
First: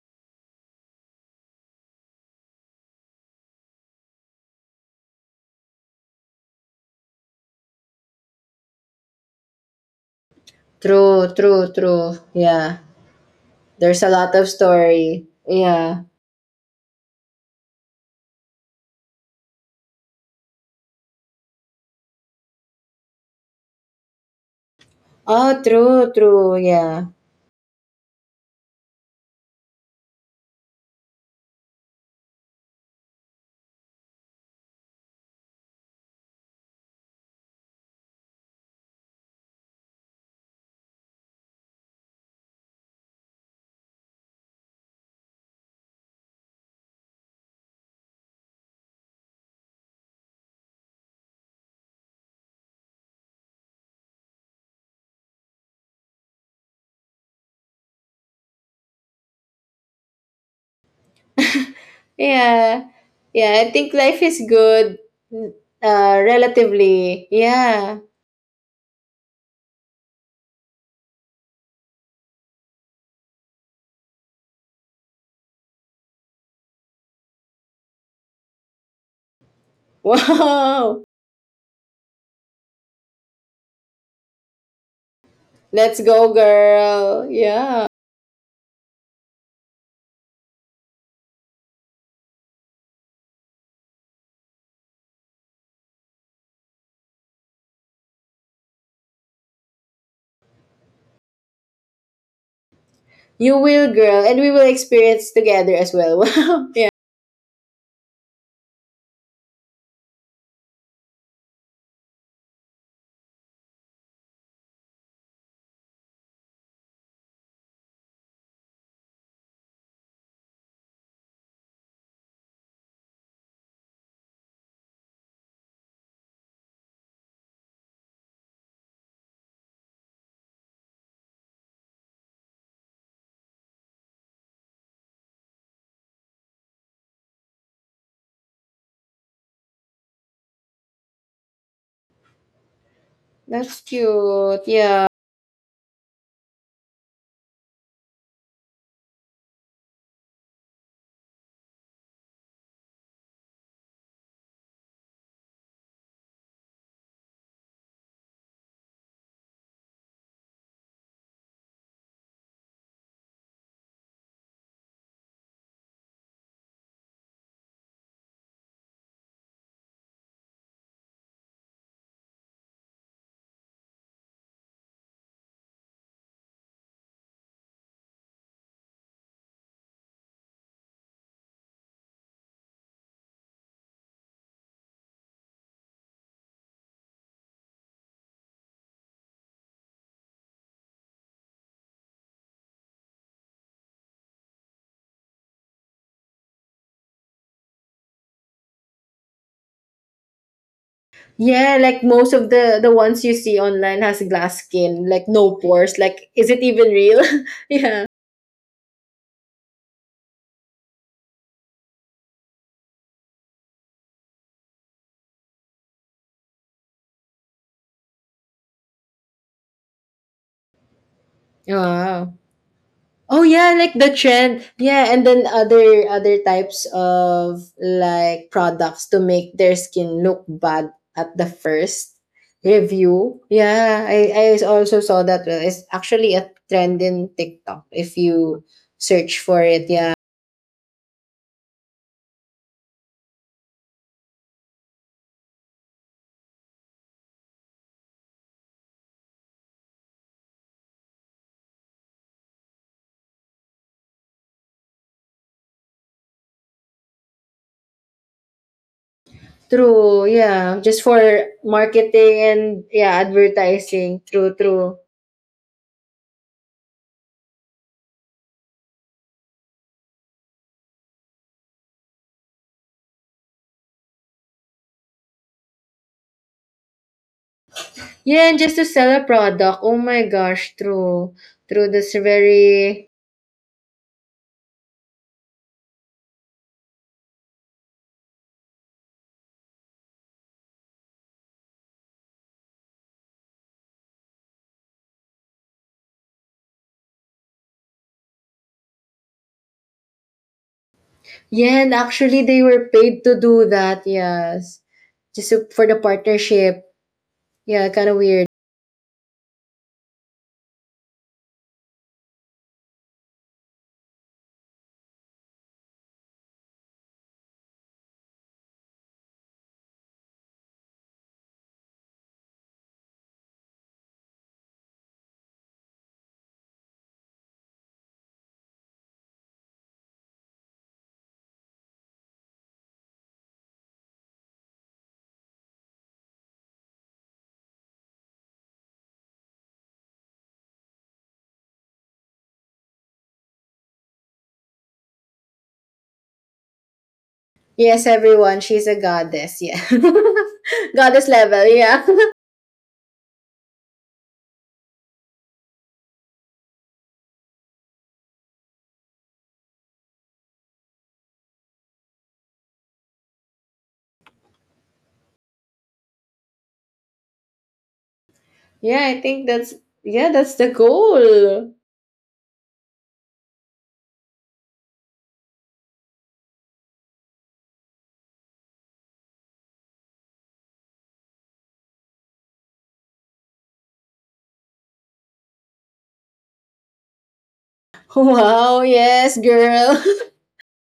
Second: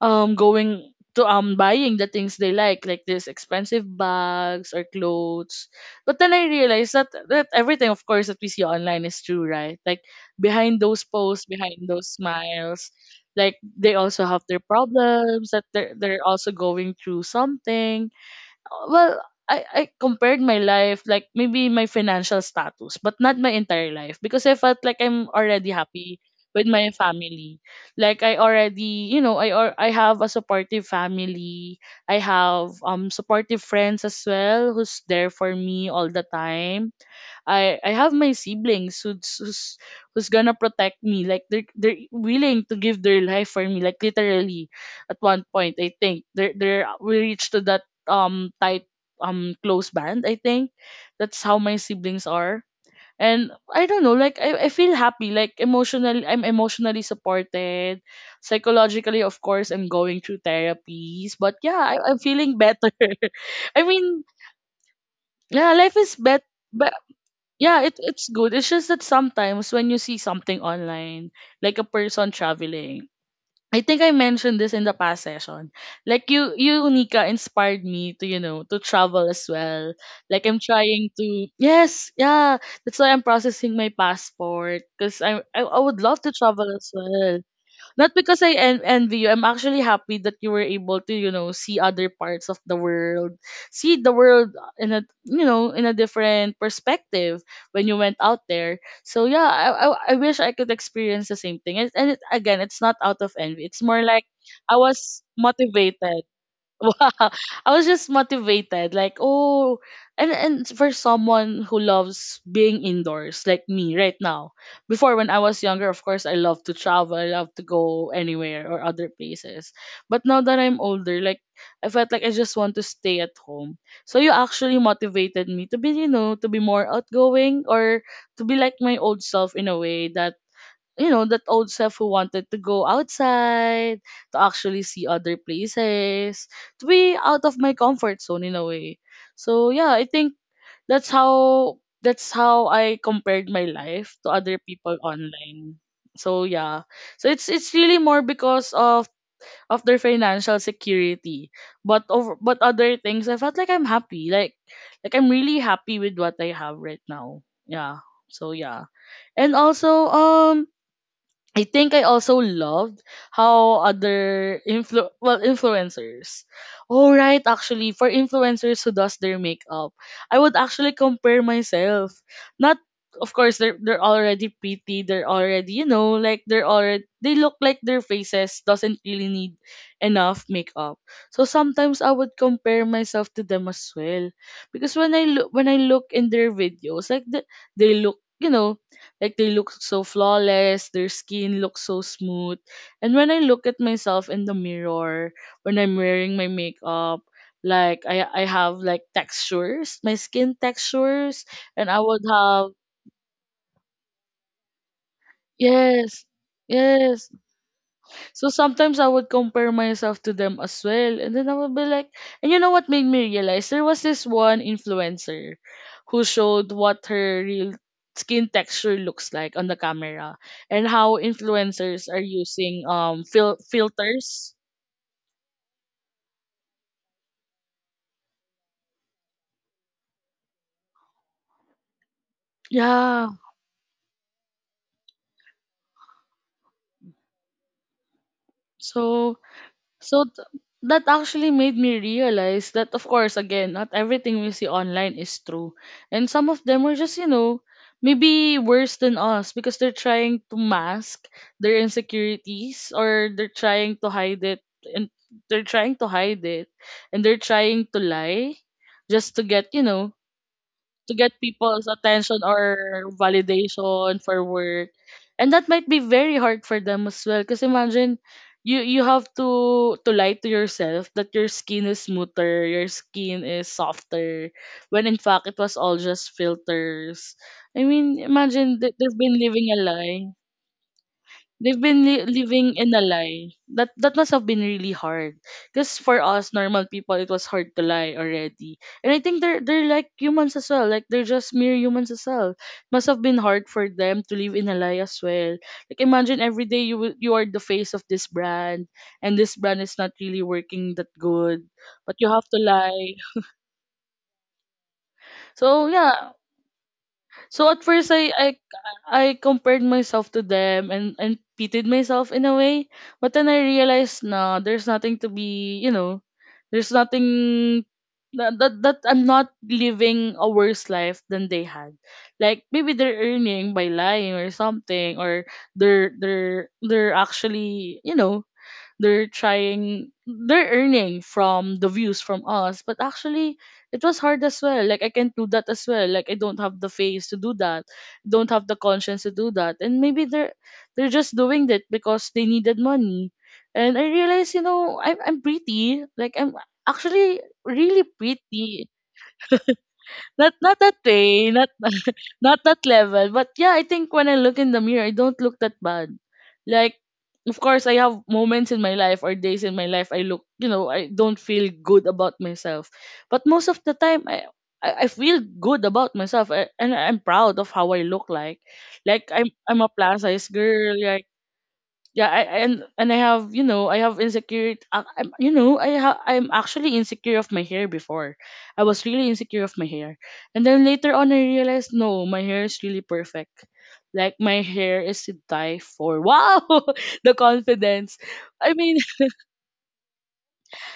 um going to um buying the things they like like these expensive bags or clothes. But then I realized that that everything, of course, that we see online is true, right? Like, behind those
True,
posts,
true,
behind those
true. Yeah.
smiles, like, they
There's a
also
lot
have
of
their
story.
problems, that they're,
Yeah.
they're also going through something. Well, I, I compared my life, like, maybe my financial status, but not my entire life, because I felt like I'm
Oh,
already
true,
happy
true.
with my
Yeah.
family. Like, I already, you know I, or I have a supportive family. I have um supportive friends as well, who's there for me all the time. I I have my siblings, who's who's, who's gonna protect me. Like, they're they're willing to give their life for me. Like, literally, at one point, I think they're they're we reached to that um tight, um close band. I think that's how my siblings are. And I don't know, like, I, I feel happy, like, emotionally, I'm emotionally supported. Psychologically, of course, I'm going through therapies. But yeah, I, I'm feeling
Yeah.
better.
Yeah, I
I
think life
mean,
is good,
yeah, life is
uh,
better.
relatively.
Yeah, it,
Yeah.
it's good. It's just that sometimes when you see something online, like a person traveling, I think I mentioned this in the past session. Like you, you Nika inspired me to you know to travel as well. Like I'm
Wow.
trying to yes, yeah. That's why I'm processing my passport because I, I I
Let's
would love to
go,
travel as
girl.
well.
Yeah.
Not because I en- envy you. I'm actually happy that you were able to, you know, see other parts of the world, see the world in a, you know, in a different perspective when you went out there. So yeah, I, I, I wish I could experience the same thing. And, and it, again, it's not out of
You
envy. It's
will,
more
girl.
like
And we will
I was
experience together as well.
motivated.
Wow. Yeah.
Wow. I was just motivated like oh and and for someone who loves being indoors like me right now. Before when I was younger, of course, I love to travel, I love to go anywhere or other places. But now that I'm older, like I felt like I just want to stay at home. So you actually motivated me to be, you know, to be more outgoing or to be like my old self in a way that, you know, that old self who wanted to go outside, to actually see other places, to be out of my comfort zone in a way. So yeah, I think that's how that's how I compared my
That's
life to other
cute.
people
Yeah.
online. So yeah, so it's it's really more because of of their financial security, but over, but other things I felt like I'm happy, like like I'm really happy with what I have right now. Yeah, so yeah. And also, um, I think I also loved how other influ well influencers. Oh right, actually, for influencers who does their makeup, I would actually compare myself. Not of course they're they're already pretty, they're already, you know, like they're already, they look like their faces doesn't really need enough makeup. So sometimes I would compare myself to them as well. Because when I look when I look in their videos, like the, they look, you know, like they look so flawless, their skin looks so smooth. And when I look at myself in the mirror, when I'm wearing my makeup, like I I have like textures, my skin textures,
Yeah,
and I
like
would
most of
have
the the ones you see online has glass skin, like no pores.
yes,
Like, is it even real?
yes.
Yeah.
So sometimes I would compare myself to them as well. And then I would be like, and you know what made me realize? There was this one influencer who showed what her real skin texture looks like on the camera and how influencers are
Wow.
using um
Oh
fil-
yeah, like the
filters.
trend. Yeah, and then other other types of like products to make their skin look bad at the first
Yeah.
review. Yeah, I I also saw that. uh, It's actually a trend in TikTok if you
So
search for it. Yeah.
So th- that actually made me realize that, of course, again, not everything we see online is true. And some of them are just, you know, maybe worse than us because they're trying to mask their insecurities or they're trying to hide it, and they're trying to hide it and they're trying to lie just to get, you know,
True. Yeah, just
to
for
get people's attention
marketing, and
or
yeah,
validation
advertising.
for
True,
work.
true.
And that might be very hard for them as well. Because imagine you you have to to lie to yourself that your skin is smoother, your skin is softer, when in fact it was all just filters. I mean,
Yeah, and
imagine
just to
that
sell
they've
a
been living a
product. Oh my
lie.
gosh, true.
They've
True,
been
that's
li- living in a
very.
lie. That that must have been really hard. Because for us normal people, it was hard to lie already. And I think they're they're like humans as well. Like they're just mere humans as well. Must have been hard for them to live in a lie as well. Like imagine every day you will- you are the face of this brand, and this brand is not really working that good,
Yeah, and
but you have
actually
to
they were
lie.
paid to do that, yes. Just to-
So
for the
yeah,
partnership.
so at
Yeah,
first
kind of
I I
weird.
I compared myself to them and and pitied myself in a way, but then I realized no, there's nothing to be, you know, there's nothing that, that that I'm not living a worse life than they had. Like maybe they're earning by lying or something, or they're they're they're actually, you know, they're trying they're earning from the views from us, but actually it was hard as well. Like I can't do that as well. Like I don't have the face to do that, don't have the conscience to do that. And maybe they're they're just doing that because they needed money. And I realized, you know, i'm, I'm pretty, like I'm actually really
Yes, everyone,
pretty.
she's a goddess, yeah.
Not not that
Goddess
way,
level,
not
yeah.
not that level. But yeah, I think when I look in the mirror, I don't look that bad. Like, of course, I have moments in my life or days in my life I look, you know, I don't feel good about myself. But most of the time, I I, I feel good about myself, a- and I'm proud of how I look like.
Yeah, I
Like I'm
think that's,
I'm a plus
yeah,
size
that's the
girl, yeah,
goal.
yeah. I, and and I have, you know, I have insecure I, I'm, you know, i ha- I'm actually insecure of my hair before, I was really insecure of my hair. And then later on I realized no, my hair is really perfect. Like my hair is to die for, wow. The confidence, I
Wow,
mean,
yes, girl.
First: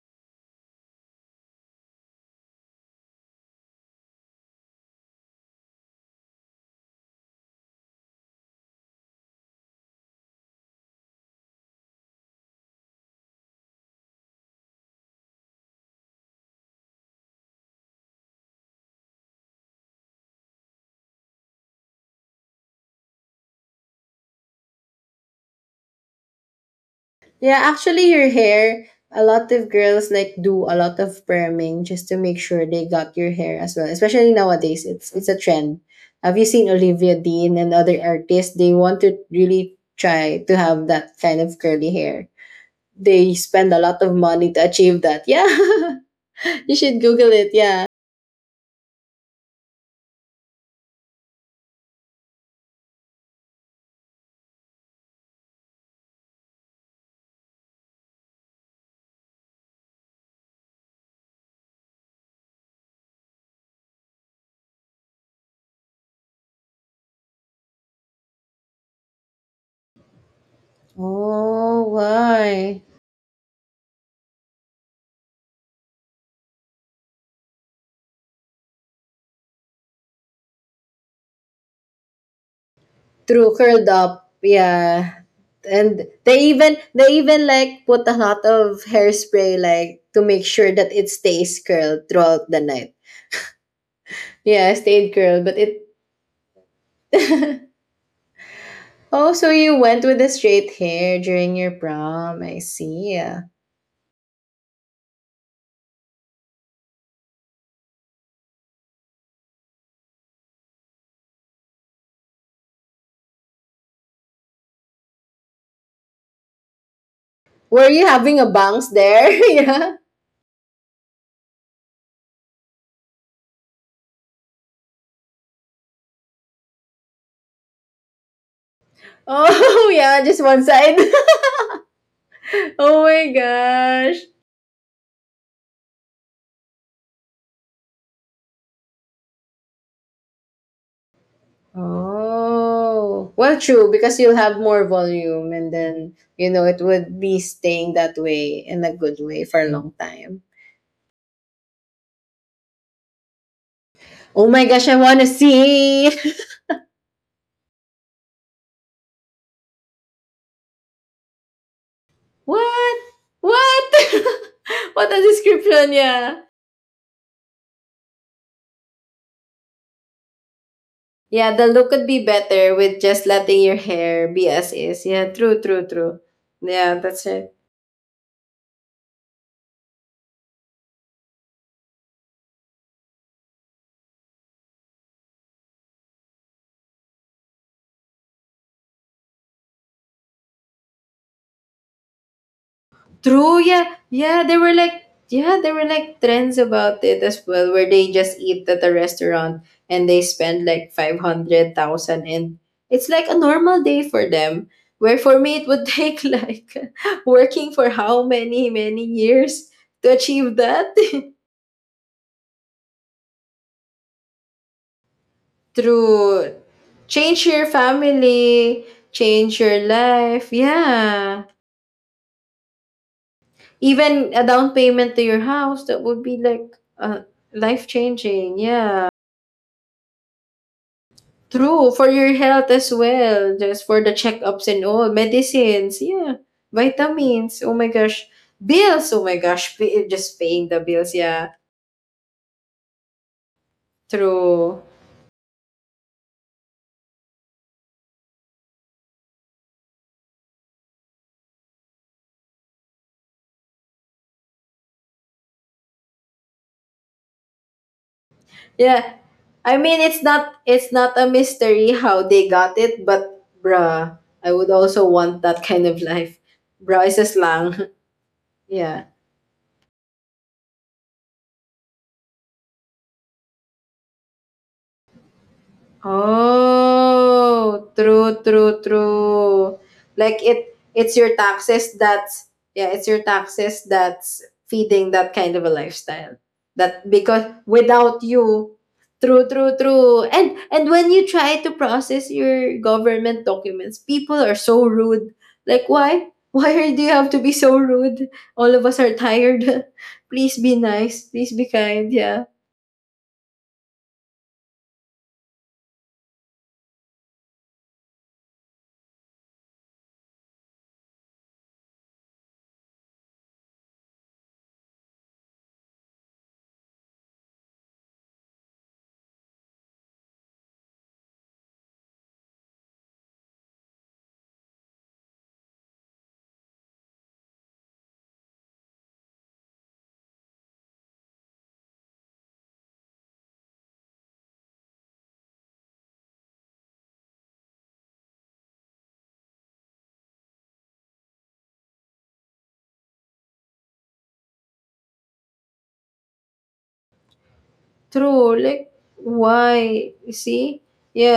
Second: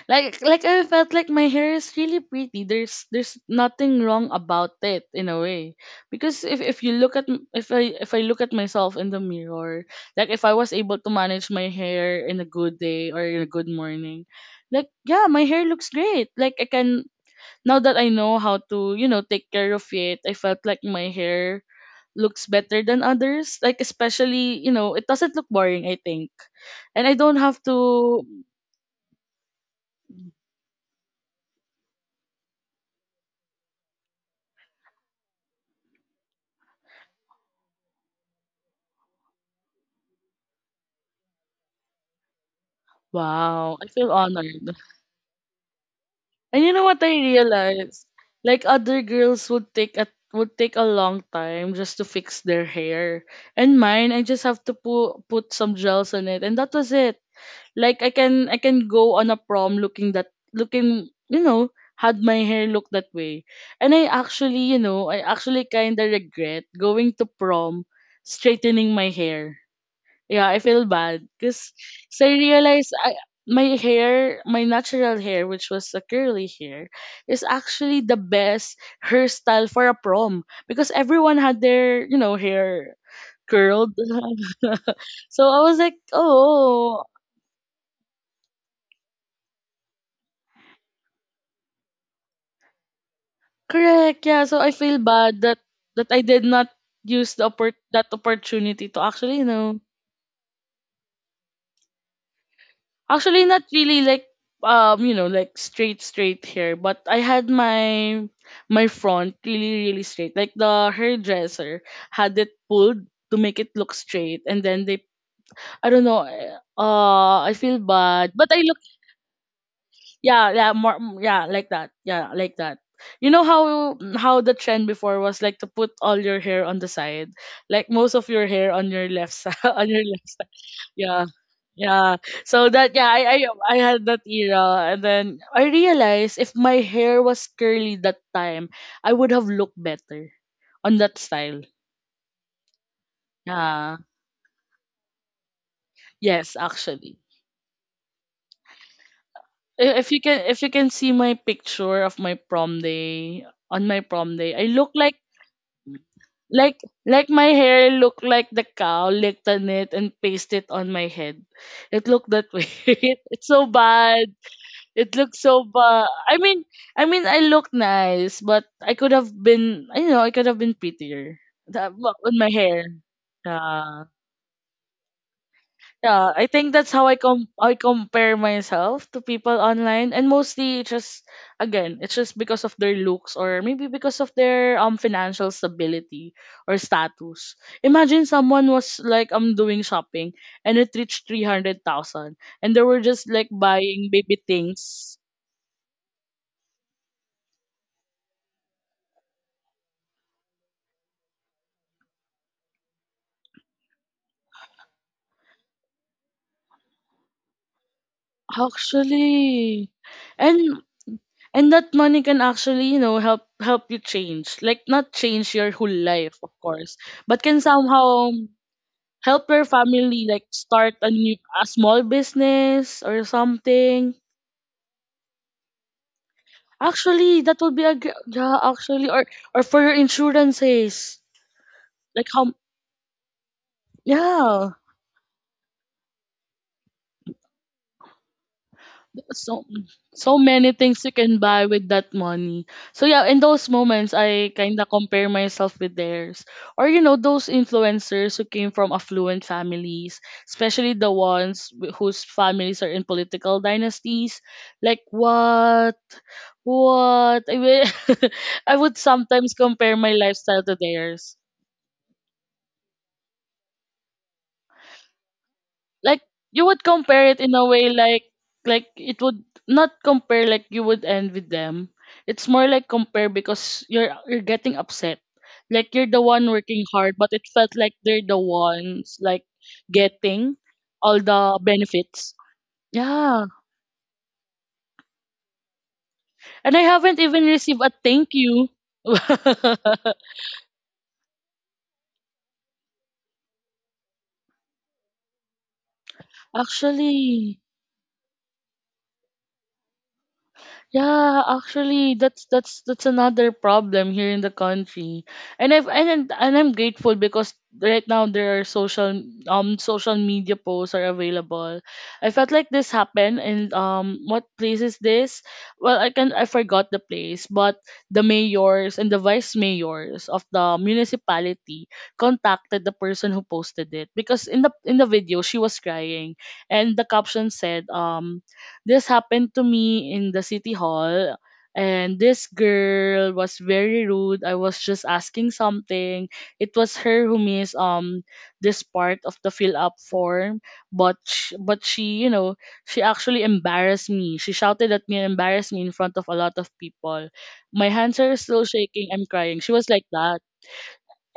like like I felt like my hair is really pretty. There's there's nothing wrong about it in a way. Because if if you look at m- if I if I look at myself in the mirror, like if I was able to manage my hair in a good day or in a good morning, like yeah, my hair looks great. Like I can, now that I know how to, you know, take care of it, I felt like my hair looks better than others. Like especially, you know, it doesn't look boring, I think. And I don't
Yeah,
have
actually,
to.
your hair, a lot of girls like do a lot of perming just to make sure they got your hair as well. Especially nowadays, it's it's a trend. Have you seen Olivia Dean and other artists? They want to really try to have that kind of curly hair. They spend a
Wow, I
lot of
feel
money to
honored.
achieve that. Yeah,
And
you
you know
should
what I
Google it. Yeah.
realized? Like other girls would take a would take a long time just to fix their hair. And mine, I just have to put put some gels on it and that was it. Like I can I can go on a prom looking that, looking, you know, had my hair look that way. And I actually, you know, I actually kind of regret going to prom straightening my hair. Yeah, I feel bad because
Oh,
I
why?
realized I my hair, my natural hair, which was a curly hair, is actually the best hairstyle for a prom because everyone had their, you know, hair
True, curled
curled.
up. Yeah.
So I was like,
And they even they
oh,
even like put a lot of hairspray like to make sure that it stays curled throughout the night.
correct, yeah. So
Yeah,
I feel
stayed
bad
curled, but
that
it.
that I did not use the oppor- that opportunity to
Oh,
actually, you
so you
know,
went with the straight hair during your prom. I see. Yeah.
actually, not really like, um, you know, like straight straight hair, but I had my my front really really straight. Like the hairdresser had it pulled to make it look straight, and then they I don't know. eh, Uh, I feel
Were you
bad,
having a
but I look
bangs there? Yeah.
yeah yeah more mm, yeah like that, yeah like that. You know how how the trend before was like to put all your hair on the side, like most of your hair on your left side
Oh,
on your
yeah, just one side.
yeah. Yeah. So that
Oh
yeah,
my
I, I I had
gosh.
that era and then I realized if my hair was curly that time, I would have looked better on that style.
Oh, well, true,
Yeah.
because you'll have more volume, and then, you
Yes,
know, it would
actually.
be staying that way in a good way for a long
I- If you
time.
can, if you can see my picture of my prom day, on my prom
Oh
day, I
my gosh,
look
I want
like,
to see.
like like my hair looked like the cow licked on it and pasted it on my head. It looked that way.
What?
It's so
What?
bad.
What
It
a
looked so
description,
bad.
yeah.
I mean, I mean, I look nice, but I could have been, I know, I could have been prettier.
Yeah, the look
That
could
wa-
be
with my
better
hair.
with just letting your
Yeah,
hair be as is. Yeah, true, true, true.
yeah. I think that's
Yeah,
how I
that's.
com I compare myself to people online, and mostly it's just, again, it's just because of their looks or maybe because of their um financial stability or status. Imagine someone was like I'm doing shopping and it reached three hundred thousand, and they were just like
True, yeah,
buying
yeah.
baby
There were like
things.
Yeah, there were like trends about it as well, where they just eat at a restaurant and they spend like five hundred thousand, and it's like a normal day for them. Where for me it would take like working for how many, many years
Actually,
to achieve
and
that.
and that money can actually, you know, help help you change. Like not change your whole life, of
True,
course, but
change
can
your
somehow
family,
help
change
your
your
family like
life.
start a new
Yeah,
a small business or something.
even a down payment to your house, that would be like, uh,
Actually, that would be
life
a gr-
changing.
yeah,
Yeah.
actually, or or for your insurances.
True, for
Like
your
how
health as well, just for the checkups
yeah.
and all, medicines, yeah, vitamins. Oh my gosh, bills. Oh my
So
gosh, pay, just
so
paying
many
the
things
bills.
you can
Yeah,
buy with that money. So yeah, in those moments I
true.
kind of compare myself with theirs. Or you know, those influencers who came from affluent families, especially the ones wh- whose families are in political dynasties. Like what? What? I will- I would
Yeah,
sometimes
I mean,
compare my
it's not
lifestyle to
it's not a
theirs.
mystery how they got it, but bruh, I would also want that kind of
Like
life.
you would
Bruh is a
compare it in a
slang.
way like like
Yeah.
it would not compare, like you would envy them. It's more like compare because you're you're getting upset. Like you're the one working hard, but it felt
Oh,
like they're
true,
the
true,
ones like
true. Like
getting
it it's
all
your
the
taxes
benefits.
that's yeah, it's your
Yeah.
taxes that's feeding that kind of a lifestyle.
And I
That
haven't
because
even received a
without
thank you.
you, true, true, true. And and when you try to process your government documents, people are so rude. Like why? Why do you have to be
Actually,
so rude? All of us are tired. Please be nice.
Yeah,
Please be kind.
actually, that's
Yeah.
that's that's another problem here in the country, and I've and and I'm grateful because right now there are social um social media posts are available. I felt like this happened, and um, what place is this? Well, I can I forgot the place, but the mayors and the vice mayors of the municipality contacted the person who posted it because in the in the video she was crying, and the caption said um this happened to me in the city hall, and this girl was very rude. I was just asking something. It was her who missed um this part of the fill up form, but sh- but she, you know, she actually embarrassed me. She shouted at me and embarrassed me in front of a lot of people. My hands are
True,
still
like
shaking. I'm crying. She was like
why? You
that.
see?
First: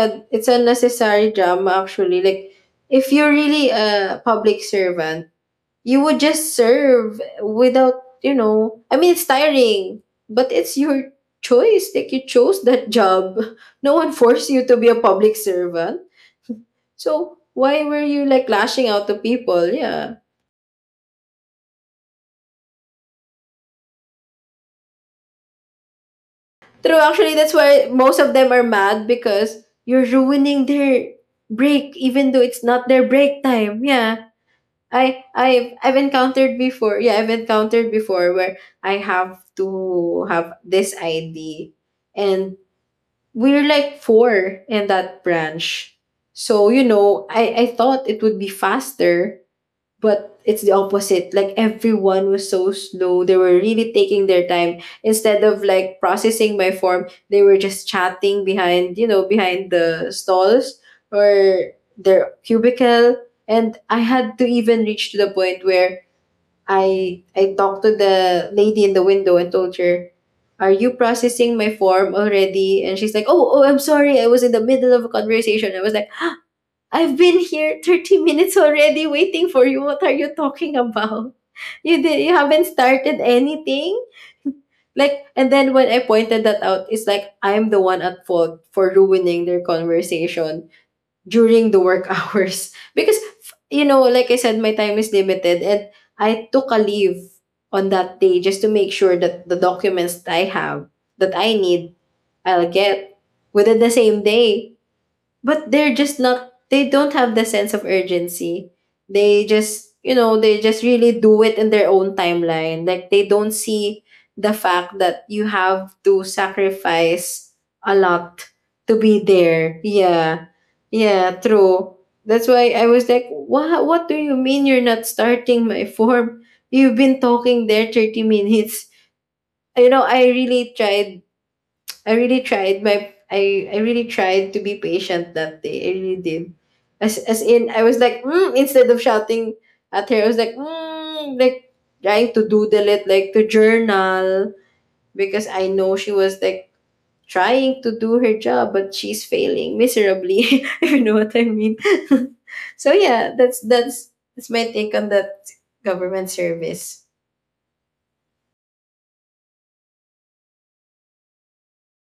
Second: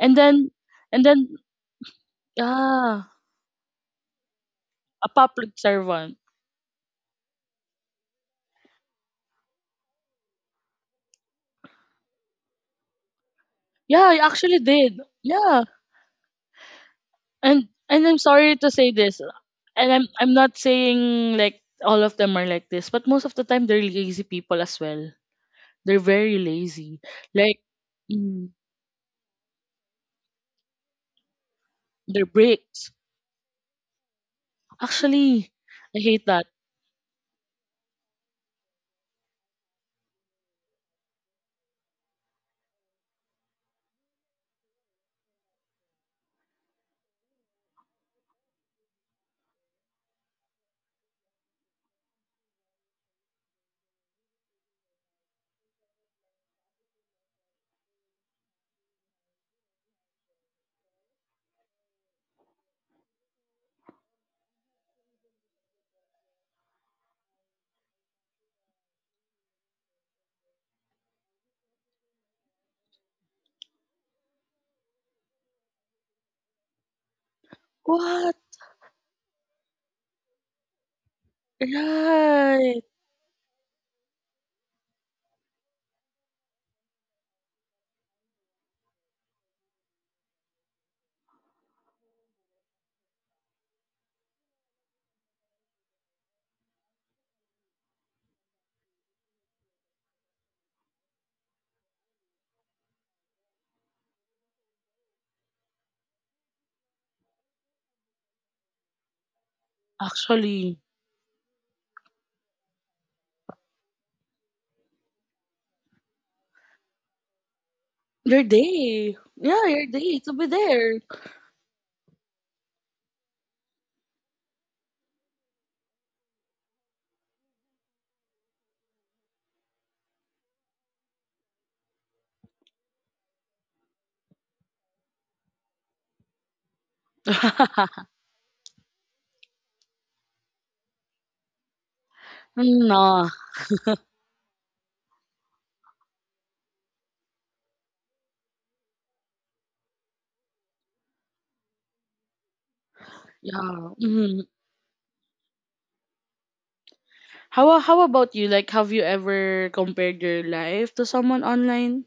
And then
it's
and then
unnecessary drama actually. Like
yeah,
if you're really a public
a
servant,
public
you
servant.
would just serve without, you know, I mean it's tiring, but it's your choice. Like you chose that job. No
Yeah,
one
I
forced
actually
you to be a
did.
public
Yeah.
servant. So
and
why
and
were
I'm
you like
sorry to
lashing
say
out to
this,
people?
and I'm
Yeah.
I'm not saying like all of them are like this, but most of the time they're lazy people as well. They're very
True,
lazy.
actually, that's
Like
why most of
mm,
them are mad because you're ruining their break,
their
even though it's not
breaks.
their break time. Yeah, I,
Actually,
I've, I've
I hate that.
encountered before. Yeah, I've encountered before where I have to have this I D, and we're like four in that branch. So you know, I, I thought it would be faster, but it's the opposite. Like everyone was so slow. They were really taking their time. Instead of like processing my form, they were just chatting behind, you know, behind the stalls or their cubicle. And I had to even reach to the point where I I talked to the lady in the window and told her, "Are you processing my form already?" And she's like, "Oh, oh, I'm sorry, I was in the middle of a conversation." I was like, "I've been here thirty
What?
minutes already waiting for you. What are you talking about?" You did you haven't
Right.
started anything? Like and then when I pointed that out, it's like I'm the one at fault for ruining their conversation during the work hours. Because f- you know, like I said, my time is limited and I took a leave on that day just to make sure that the documents that I have that I need I'll get within the same day, but they're just not, they don't have the sense of urgency, they just, you know, they
Actually,
just really do it in their own timeline, like they don't see the fact that you have to sacrifice a
your
lot to
day.
be
Yeah,
there,
your day to be
yeah.
there.
Yeah, true. That's why I was like, what what do you mean you're not starting my form, you've been talking there thirty minutes, you know. I really tried, I really tried my I I really tried to be patient that day. I really did. As as in, I was like, mm, instead of shouting at her, I was like, mm, like trying to doodle it,
No.
like to journal, because I know she was like trying to do her job but she's failing miserably if you know what I mean. So yeah, that's
Yeah.
that's
Mhm.
that's my take on that government service.
How how about you? Like, have you ever compared your life to someone online?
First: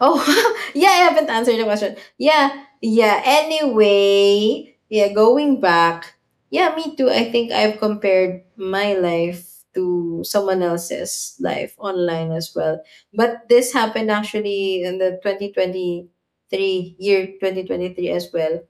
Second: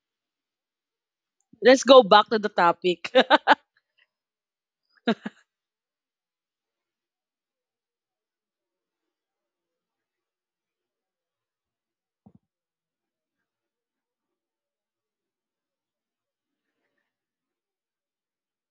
Oh, yeah, I haven't answered the
Let's
question.
go back to the
Yeah,
topic.
yeah. Anyway, yeah, going back. Yeah, me too. I think I've compared my life to someone else's life online as well. But this happened actually in the twenty twenty-three, year twenty twenty-three, as well.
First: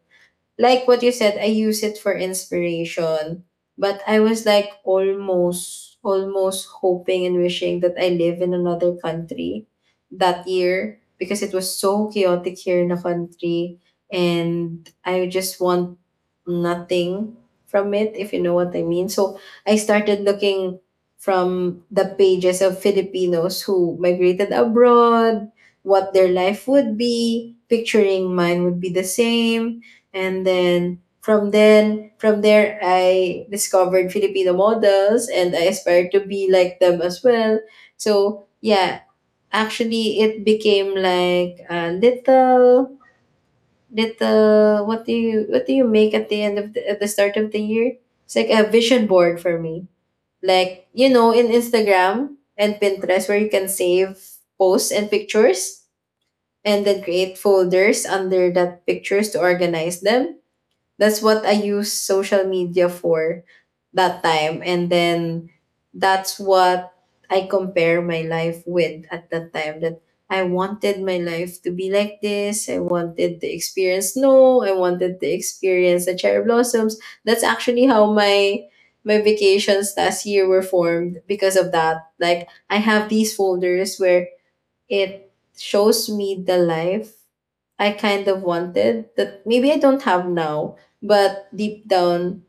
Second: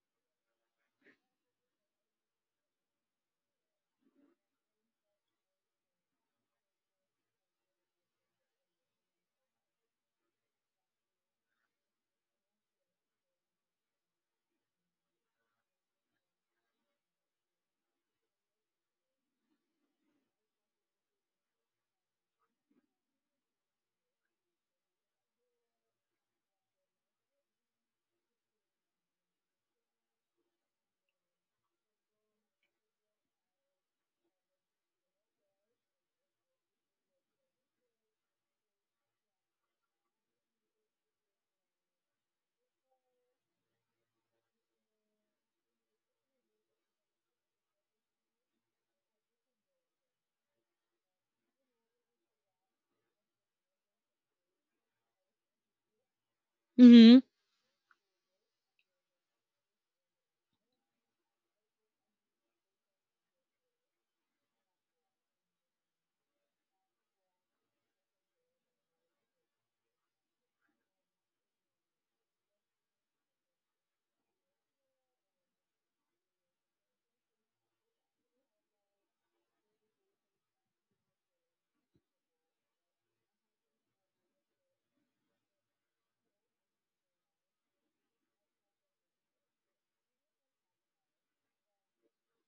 Like what you said, I use it for inspiration. But I was like almost, almost hoping and wishing that I live in another country that year, because it was so chaotic here in the country. And I just want nothing from it, if you know what I mean. So I started looking from the pages of Filipinos who migrated abroad, what their life would be, picturing mine would be the same. And then from then from there I discovered Filipino models and I aspired to be like them as well. So yeah, actually it became like a little, little, what do you, what do you make at the end of the, at the start of the year, it's like a vision board for me. Like, you know, in Instagram and Pinterest, where you can save posts and pictures and then
Mhm.
create folders under that pictures to organize them. That's what I use social media for that time. And then that's what I compare my life with at that time. That I wanted my life to be like this. I wanted to experience snow. I wanted to experience the cherry blossoms. That's actually how my my vacations last year were formed because of that. Like I have these folders where it shows me the life I kind of wanted, that maybe I don't have now, but deep down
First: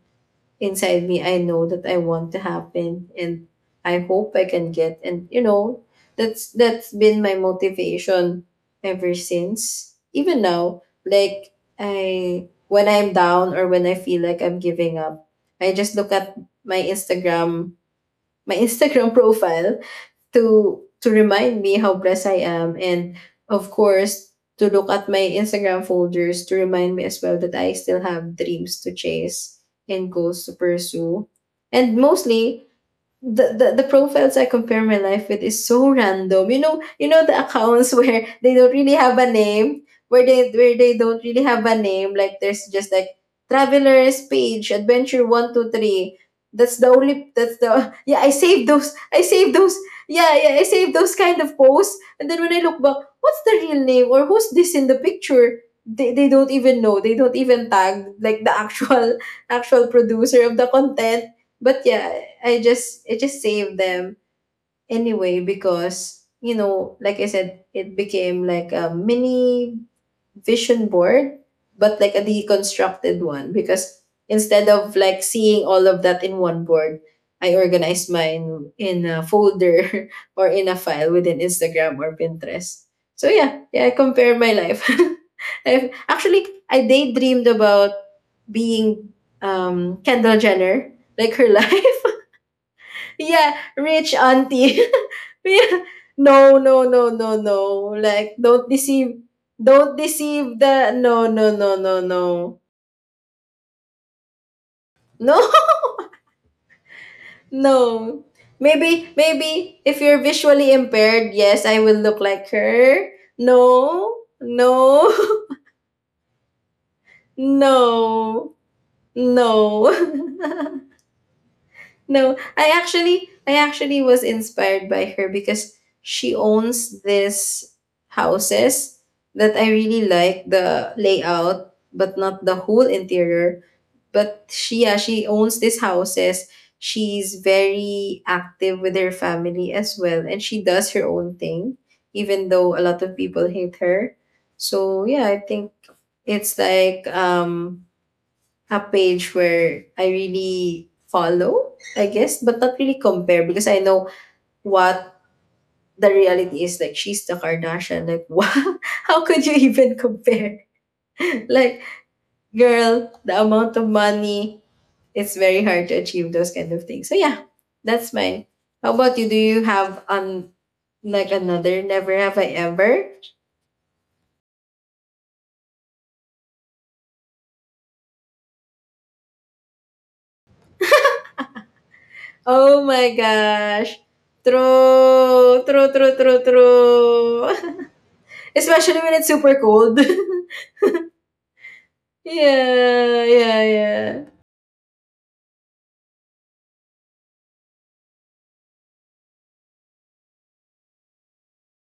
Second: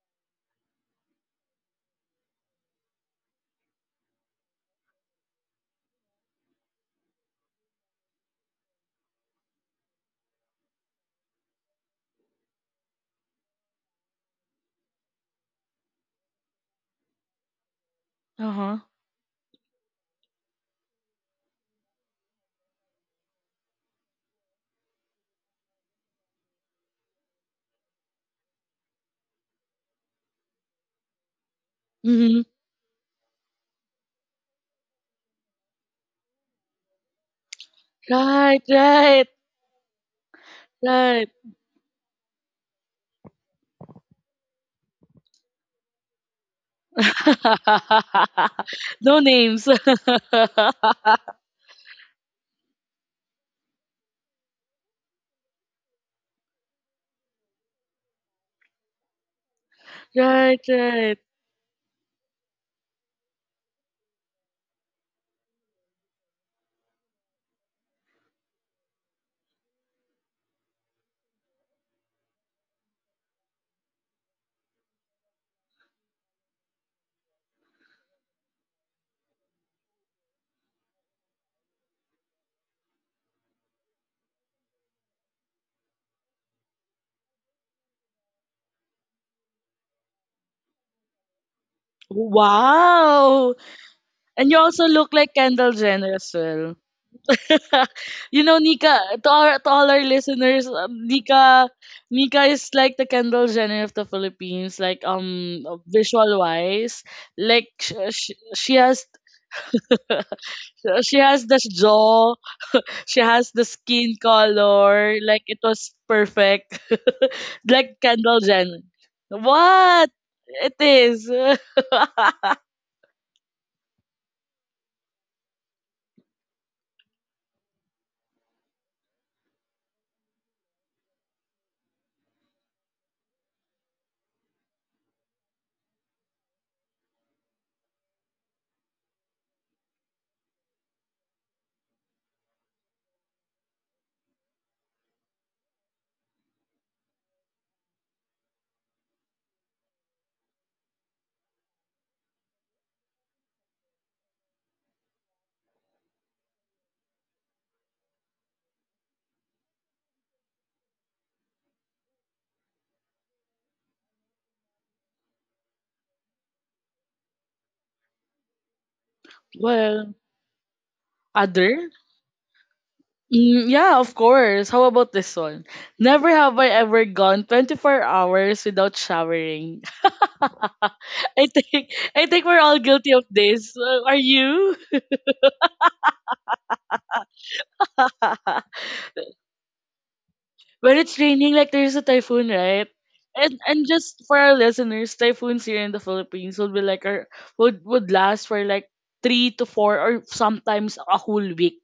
inside me, I know that I want to happen and I hope I can get. And you know, that's that's been my motivation ever since. Even now, like I when I'm down or when I feel like I'm giving up, I just look at my Instagram, my
Uh-huh.
Instagram profile, to to remind me how blessed I am and, of course, to look at my Instagram folders to remind me as well that I still have dreams to chase and goals to pursue. And
Mhm.
mostly the, the the profiles I compare my life with is so random. You know, you know the accounts where they
Right,
don't really have
right,
a name, where they where they don't
right.
really have a name. Like there's just like Travelers Page Adventure one two three. That's the only. That's the yeah. I saved those.
No
I saved
names.
those. Yeah, yeah. I saved those kind of posts. And then when I look back, what's the real name or who's this in the picture? They, they don't even know. They don't even tag like the actual actual producer of
Right,
the
right.
content. But yeah, i just i just saved them anyway, because you know, like I said, it became like a mini vision board, but like a deconstructed one, because instead of like seeing all of that in one board, I organized mine in a folder or in a file within Instagram or Pinterest. So yeah, yeah, I compare my life. I've, actually I daydreamed about being um Kendall Jenner, like her life. Yeah,
Wow!
rich
And you
auntie.
also look like Kendall
Yeah.
Jenner as
No,
well.
no, no, no, no. Like,
You know,
don't
Nika,
deceive
to, our, to all
don't
our
deceive
listeners,
the,
um,
no, no,
Nika,
no, no, no.
Nika is like the Kendall Jenner of the Philippines, like
No.
um, visual wise, like sh-
No.
sh- she has
Maybe, maybe if you're visually
she
impaired,
has the
yes, I will look
jaw.
like her.
She has the skin
No. No.
color, like it was perfect. Like Kendall
No.
Jenner.
No.
What? It is.
No, I actually I actually was inspired by her because she owns this houses that I really like the layout but not the whole interior. But she, yeah, she owns these houses. She's very active with her family as well and she does her own thing even though a lot of people hate her. So yeah, I think it's like um a page where I really follow, I guess, but not really compare, because I know what the reality is. Like, she's the Kardashian. Like, wow, how could you even compare? Like, girl, the amount of money, it's very hard to achieve those kind of things. So, yeah, that's mine. How about you? Do you have
Well,
an, like, another
other?
never have I ever?
Mm, yeah, of course. How about this one? Never have I ever gone twenty-four hours without showering. I think I think we're all
Oh
guilty
my
of this.
gosh.
Uh, Are you?
True, true, true, true, true. Especially when it's super cold.
When it's raining, like there's a typhoon, right?
Yeah,
And
yeah,
and just
yeah.
for our listeners, typhoons here in the Philippines would be like our would would last for like three to four or sometimes a whole week.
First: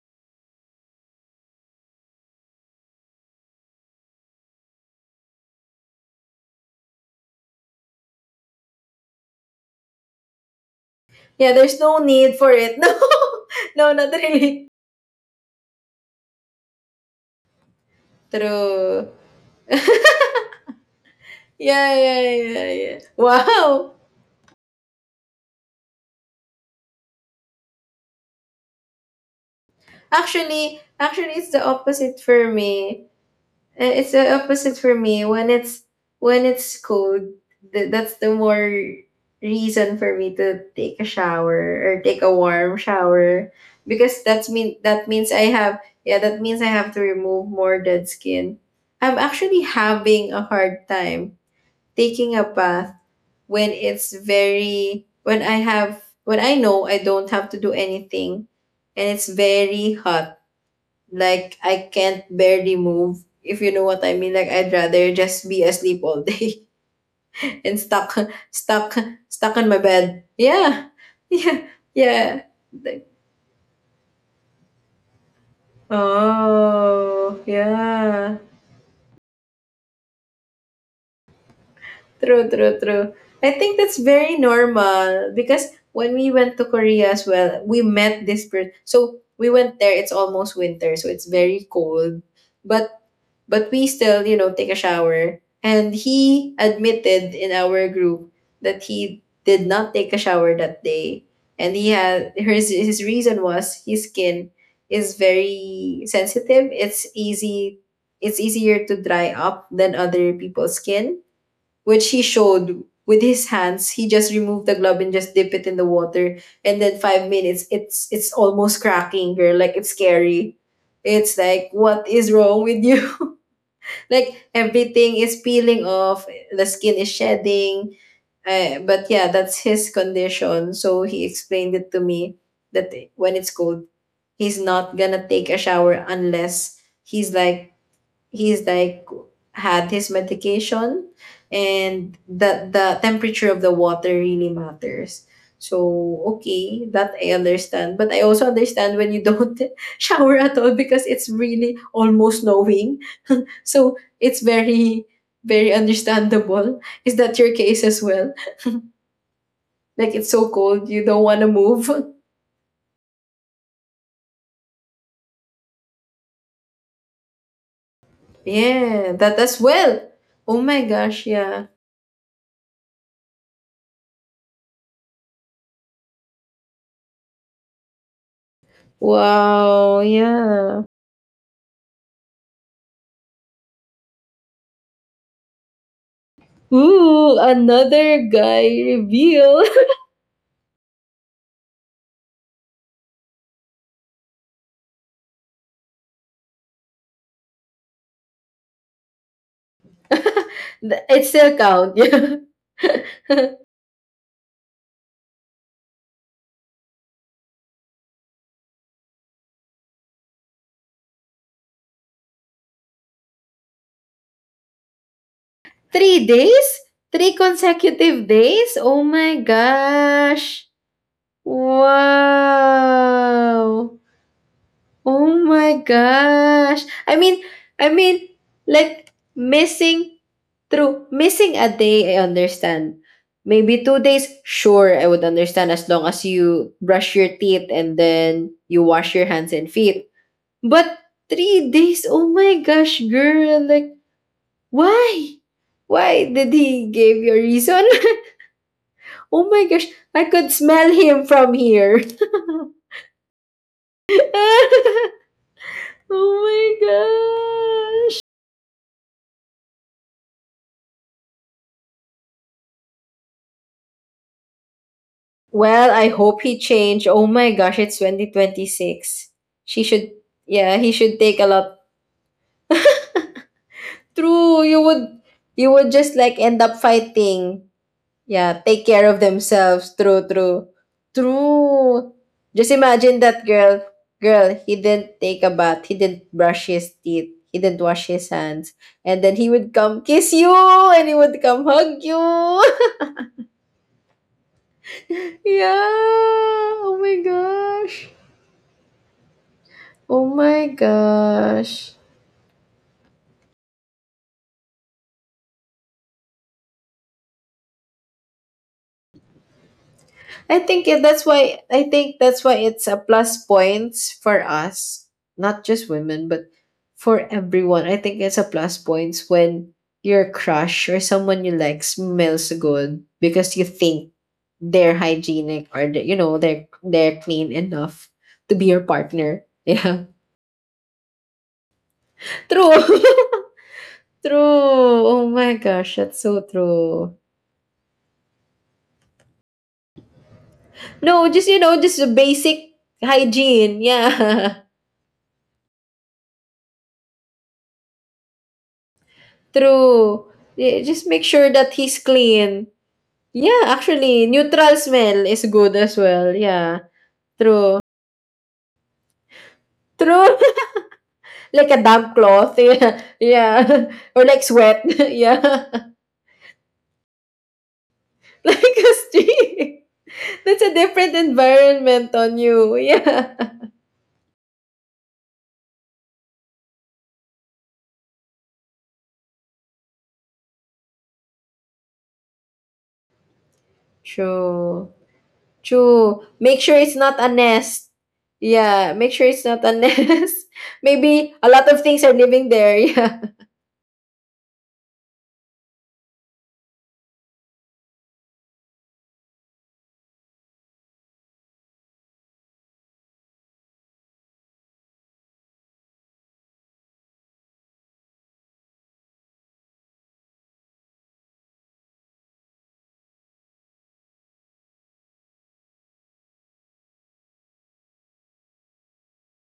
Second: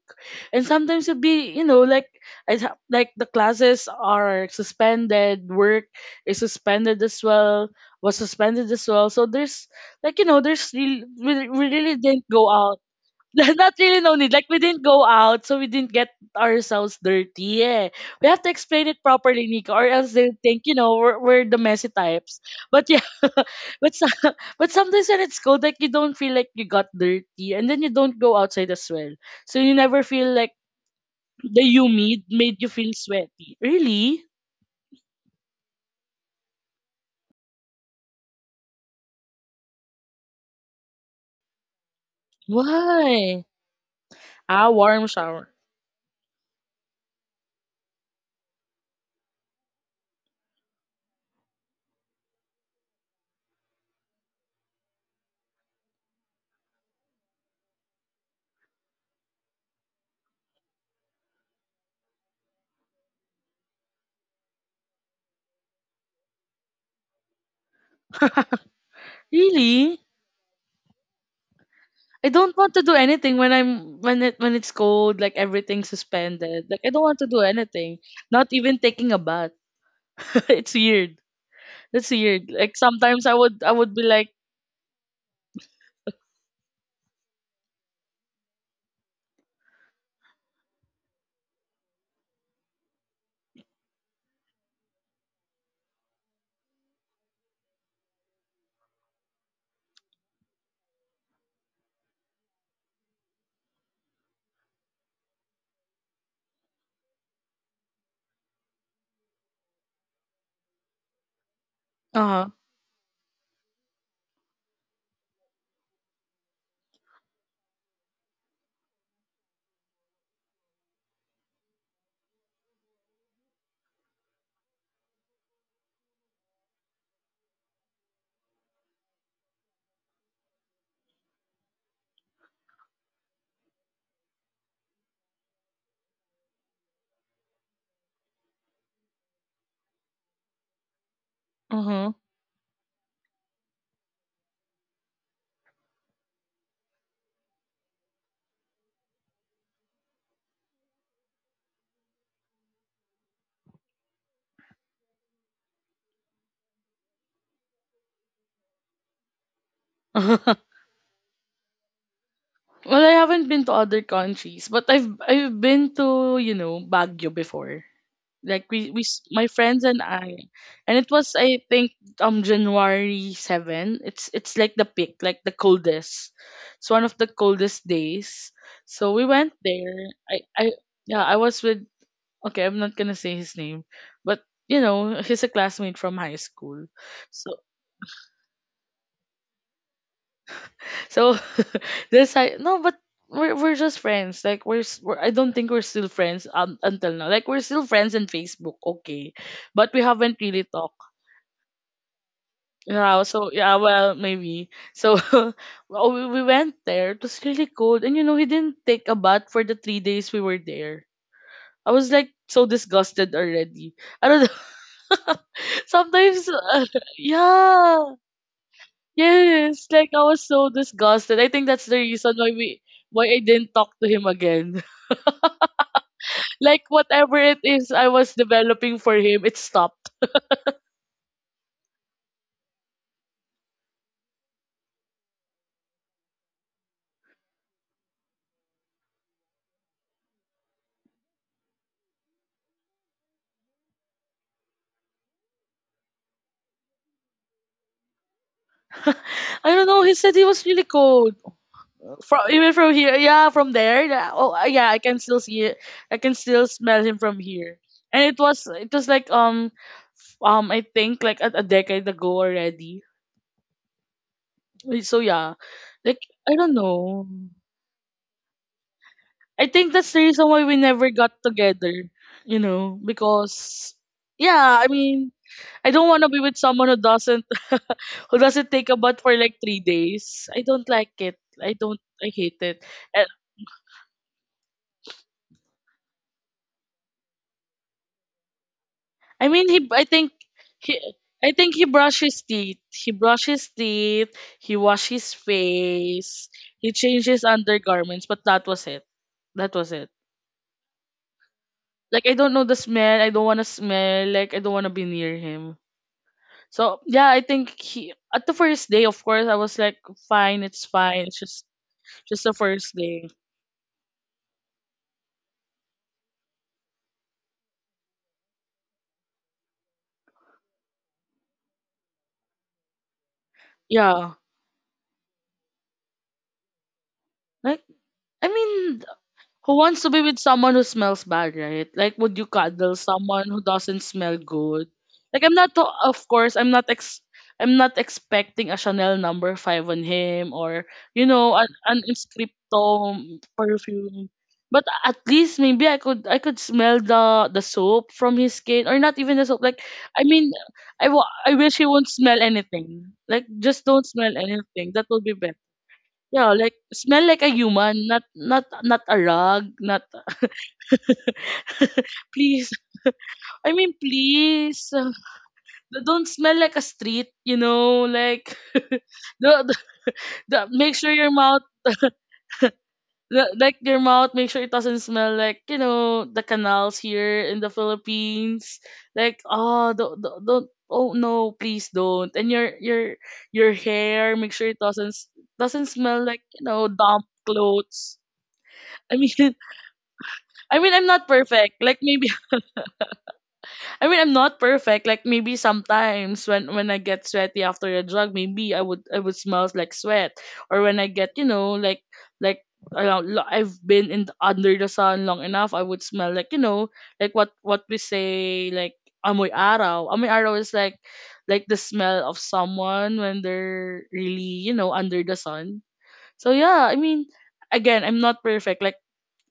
And sometimes it'd be, you know like, I'd ha- like the classes are suspended, work is suspended as well, was suspended as well. So there's, like, you know, there's really, we,
Yeah,
we
there's
really
no
didn't
need
go
for it.
out. There's not
No,
really
no, not
no need. Like we
really.
didn't go out, so we didn't get ourselves dirty. Yeah, we have to explain it
True.
properly, Nico, or else they think, you know, we're, we're the messy
Yeah, yeah,
types.
yeah,
But
yeah.
yeah, but
Wow.
so, but sometimes when it's cold, like you don't feel like you got dirty, and then you don't go outside as well, so you never feel like
Actually, actually, it's the
the
opposite
humid
for
made you feel
me.
sweaty.
Uh, It's the
Really?
opposite for me. When it's when it's cold, th- that's the more reason for me to take a shower or take a warm
Why?
shower, because that's
Ah,
mean that
warm
means
shower.
I have, yeah, that means I have to remove more dead skin. I'm actually having a hard time taking a bath when it's very, when I have, when I know I don't have to do anything and it's very hot. Like, I can't barely move, if you know what I mean. Like, I'd rather just be asleep all day and stuck, stuck, stuck on my
Really?
bed. Yeah, yeah,
I
yeah.
don't want to do
Like,
anything when I'm when it when it's cold, like everything's suspended. Like I don't want to
oh,
do anything.
yeah.
Not even taking a bath. It's weird. That's
True,
weird.
true,
Like
true.
sometimes I
I
would I
think
would
that's
be like,
very normal, because when we went to Korea as well, we met this person. So we went there. It's almost winter, so it's very cold. But But we still, you know, take a shower. And he admitted in our group that he did not take a shower that day. And he had his his reason was his skin is very sensitive. It's easy, it's easier to dry up than other people's skin, which he
uh-huh.
showed with his hands. He just removed the glove and just dip it in the water, and then five minutes it's it's almost cracking, girl, like, it's scary. It's like, what is wrong with you? Like, everything is peeling off, the skin is shedding. Uh, but yeah, that's his condition. So he explained it to me that when it's cold, he's not gonna take a shower unless he's like, he's like had his medication,
Uh-huh.
and the the temperature of the water really matters. So okay, that I understand. But I also understand when you don't shower at all, because it's really almost snowing, so it's very, very understandable. Is that your case as well? Like, it's so cold, you don't want to move.
Well, I haven't been to other countries, but I've I've been to, you know, Baguio before. Like we we
Yeah,
s-
that
my
as
friends and
well.
I,
Oh my
and it
gosh,
was I
yeah.
think um January seven. It's it's like the peak, like the coldest. It's one of the coldest days. So we went
Wow,
there. I I
yeah.
yeah, I was with, okay, I'm not gonna say his name, but you know he's a classmate from high school.
Ooh,
So
another guy reveal.
so this, I no but we're we're just friends. Like we're, s- we're I don't think we're still friends um until now. Like we're still friends in Facebook, okay, but we haven't really talked.
Th- it still count. Yeah.
Yeah, so yeah, well, maybe. So well, we, we went there. It was really cold, and you know, we didn't take a bath for the three days we were there. I was like so disgusted already. I don't know.
Three
Sometimes,
days?
uh,
Three
yeah,
consecutive days? Oh my
yes, like I was
gosh.
so disgusted. I think that's the reason why we why I didn't talk
Wow.
to him again.
Oh my gosh.
Like
I
whatever
mean,
it
I
is I
mean,
was developing
like,
for him, it stopped.
missing, through missing a day, I understand. Maybe two days, sure, I would understand as long as you brush your teeth and then you wash your hands and feet. But three days, oh my gosh, girl, like, why? Why did he give you a reason? Oh my
I
gosh,
don't know. He
I
said he
could
was really
smell him
cold.
from here.
From even from here, yeah, from there. Yeah, oh uh, yeah, I can still see it. I can still
Oh
smell him from here,
my gosh.
and it was it was like um f- um I think like a, a decade ago already. Eh, so yeah,
Well, I
like
hope
I
he
don't
changed. Oh
know,
my gosh, it's twenty twenty-six.
I
She
think
should,
that's the reason why
yeah,
we
he
never
should
got
take a lot.
together, you know, because,
True, you
yeah, I
would,
mean,
you would
I don't
just
want to
like
be with
end up
someone who doesn't
fighting.
who
Yeah,
doesn't
take
take a
care of
bath for like three
themselves. True,
days I
true.
don't like it. I don't
True.
I hate
Just
it.
imagine that girl. Girl, he didn't take a bath. He didn't brush his teeth. He didn't wash his hands. And then he
I mean,
would
he.
come
I
kiss
think
you
he.
and he would
I
come
think he
hug you.
brushed his teeth. He brushed his teeth. He washed his
Yeah.
face. He
Oh my
changed his
gosh.
undergarments, but that was it. That was it.
Oh my gosh.
Like I don't know the smell. I don't want to smell. Like I don't want to be near him. So yeah, I think he at the first day, of course, I was like,
I
fine,
think
it's
it-
fine.
that's
It's
why
just
I think that's
just the
why it's a
first day.
plus points for us, not just women, but for everyone. I think it's a plus points when your crush or someone you like smells good because you think
Yeah,
they're hygienic or they, you know they're they're clean
like
enough
I
to be your
mean,
partner.
who wants
Yeah,
to be with someone who smells bad, right? Like, would you cuddle
true,
someone who doesn't
true.
smell good?
Oh
Like, I'm
my
not,
gosh,
to-
that's
of
so
course, I'm not
true.
ex, I'm not expecting a Chanel number five on him, or
No,
you
just
know,
you
an
know, just
an
the basic
inscriptum
hygiene.
perfume.
Yeah.
But at least maybe I could I could smell the the soap from his skin, or not even the soap. Like,
True.
I mean,
Yeah, just
I
make
wa-
sure
I
that
wish he
he's
won't smell
clean.
anything. Like,
Yeah,
just don't
actually,
smell
neutral
anything. That
smell
would be
is
better.
good as well.
Yeah, like
Yeah.
smell like a
True.
human, not not not a rug, not
True. Like a damp cloth.
please.
Yeah.
I
Yeah.
mean,
Or like sweat.
please, uh,
yeah.
don't smell like a street. You know,
Like
like
a
the, the,
steam. That's
the
a
make sure
different
your mouth,
environment on you. Yeah.
the, like your mouth make sure it doesn't smell like, you know, the canals here in the Philippines. Like, oh, don't don't, don't oh no, please don't. And your your your hair, make sure it
True.
doesn't s- doesn't
True.
smell like,
Make
you
sure
know,
it's not
damp
a nest.
clothes.
Yeah. Make
I
sure
mean
it's not a nest.
I mean, I'm not
Maybe a lot of
perfect. Like
things are
maybe
living there. Yeah.
I mean, I'm not perfect. Like maybe sometimes when when I get sweaty after a jog, maybe I would I would smells like sweat, or when I get, you know, like like around, lo- I've been in the, under the sun long enough, I would smell like, you know, like what what we say, like amoy araw. Amoy araw is like like the smell of someone when they're really, you know, under the sun. So yeah, I mean, again, I'm not perfect. Like,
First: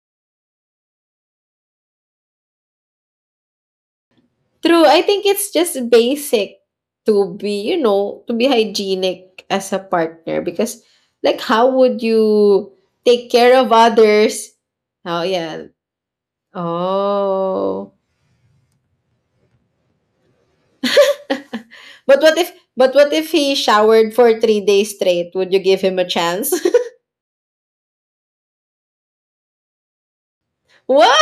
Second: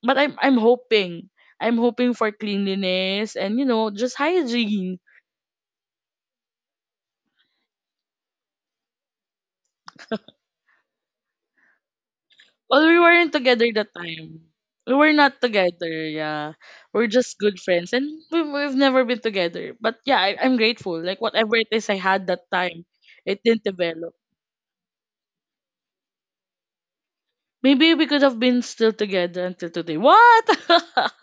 but I'm I'm hoping I'm hoping for cleanliness and, you know, just
True,
hygiene.
I think it's just basic to be, you know, to be hygienic as a partner, because like how would you
Well, we weren't
take care
together
of
that time.
others?
We were
Oh
not
yeah.
together, yeah. We're just good friends,
Oh.
and we, we've never been together. But yeah, I, I'm grateful. Like whatever it is I
But
had
what
that
if
time,
but what if
it
he
didn't develop.
showered for three days straight? Would you give him a chance?
Maybe we could have been still together until today. What?
What?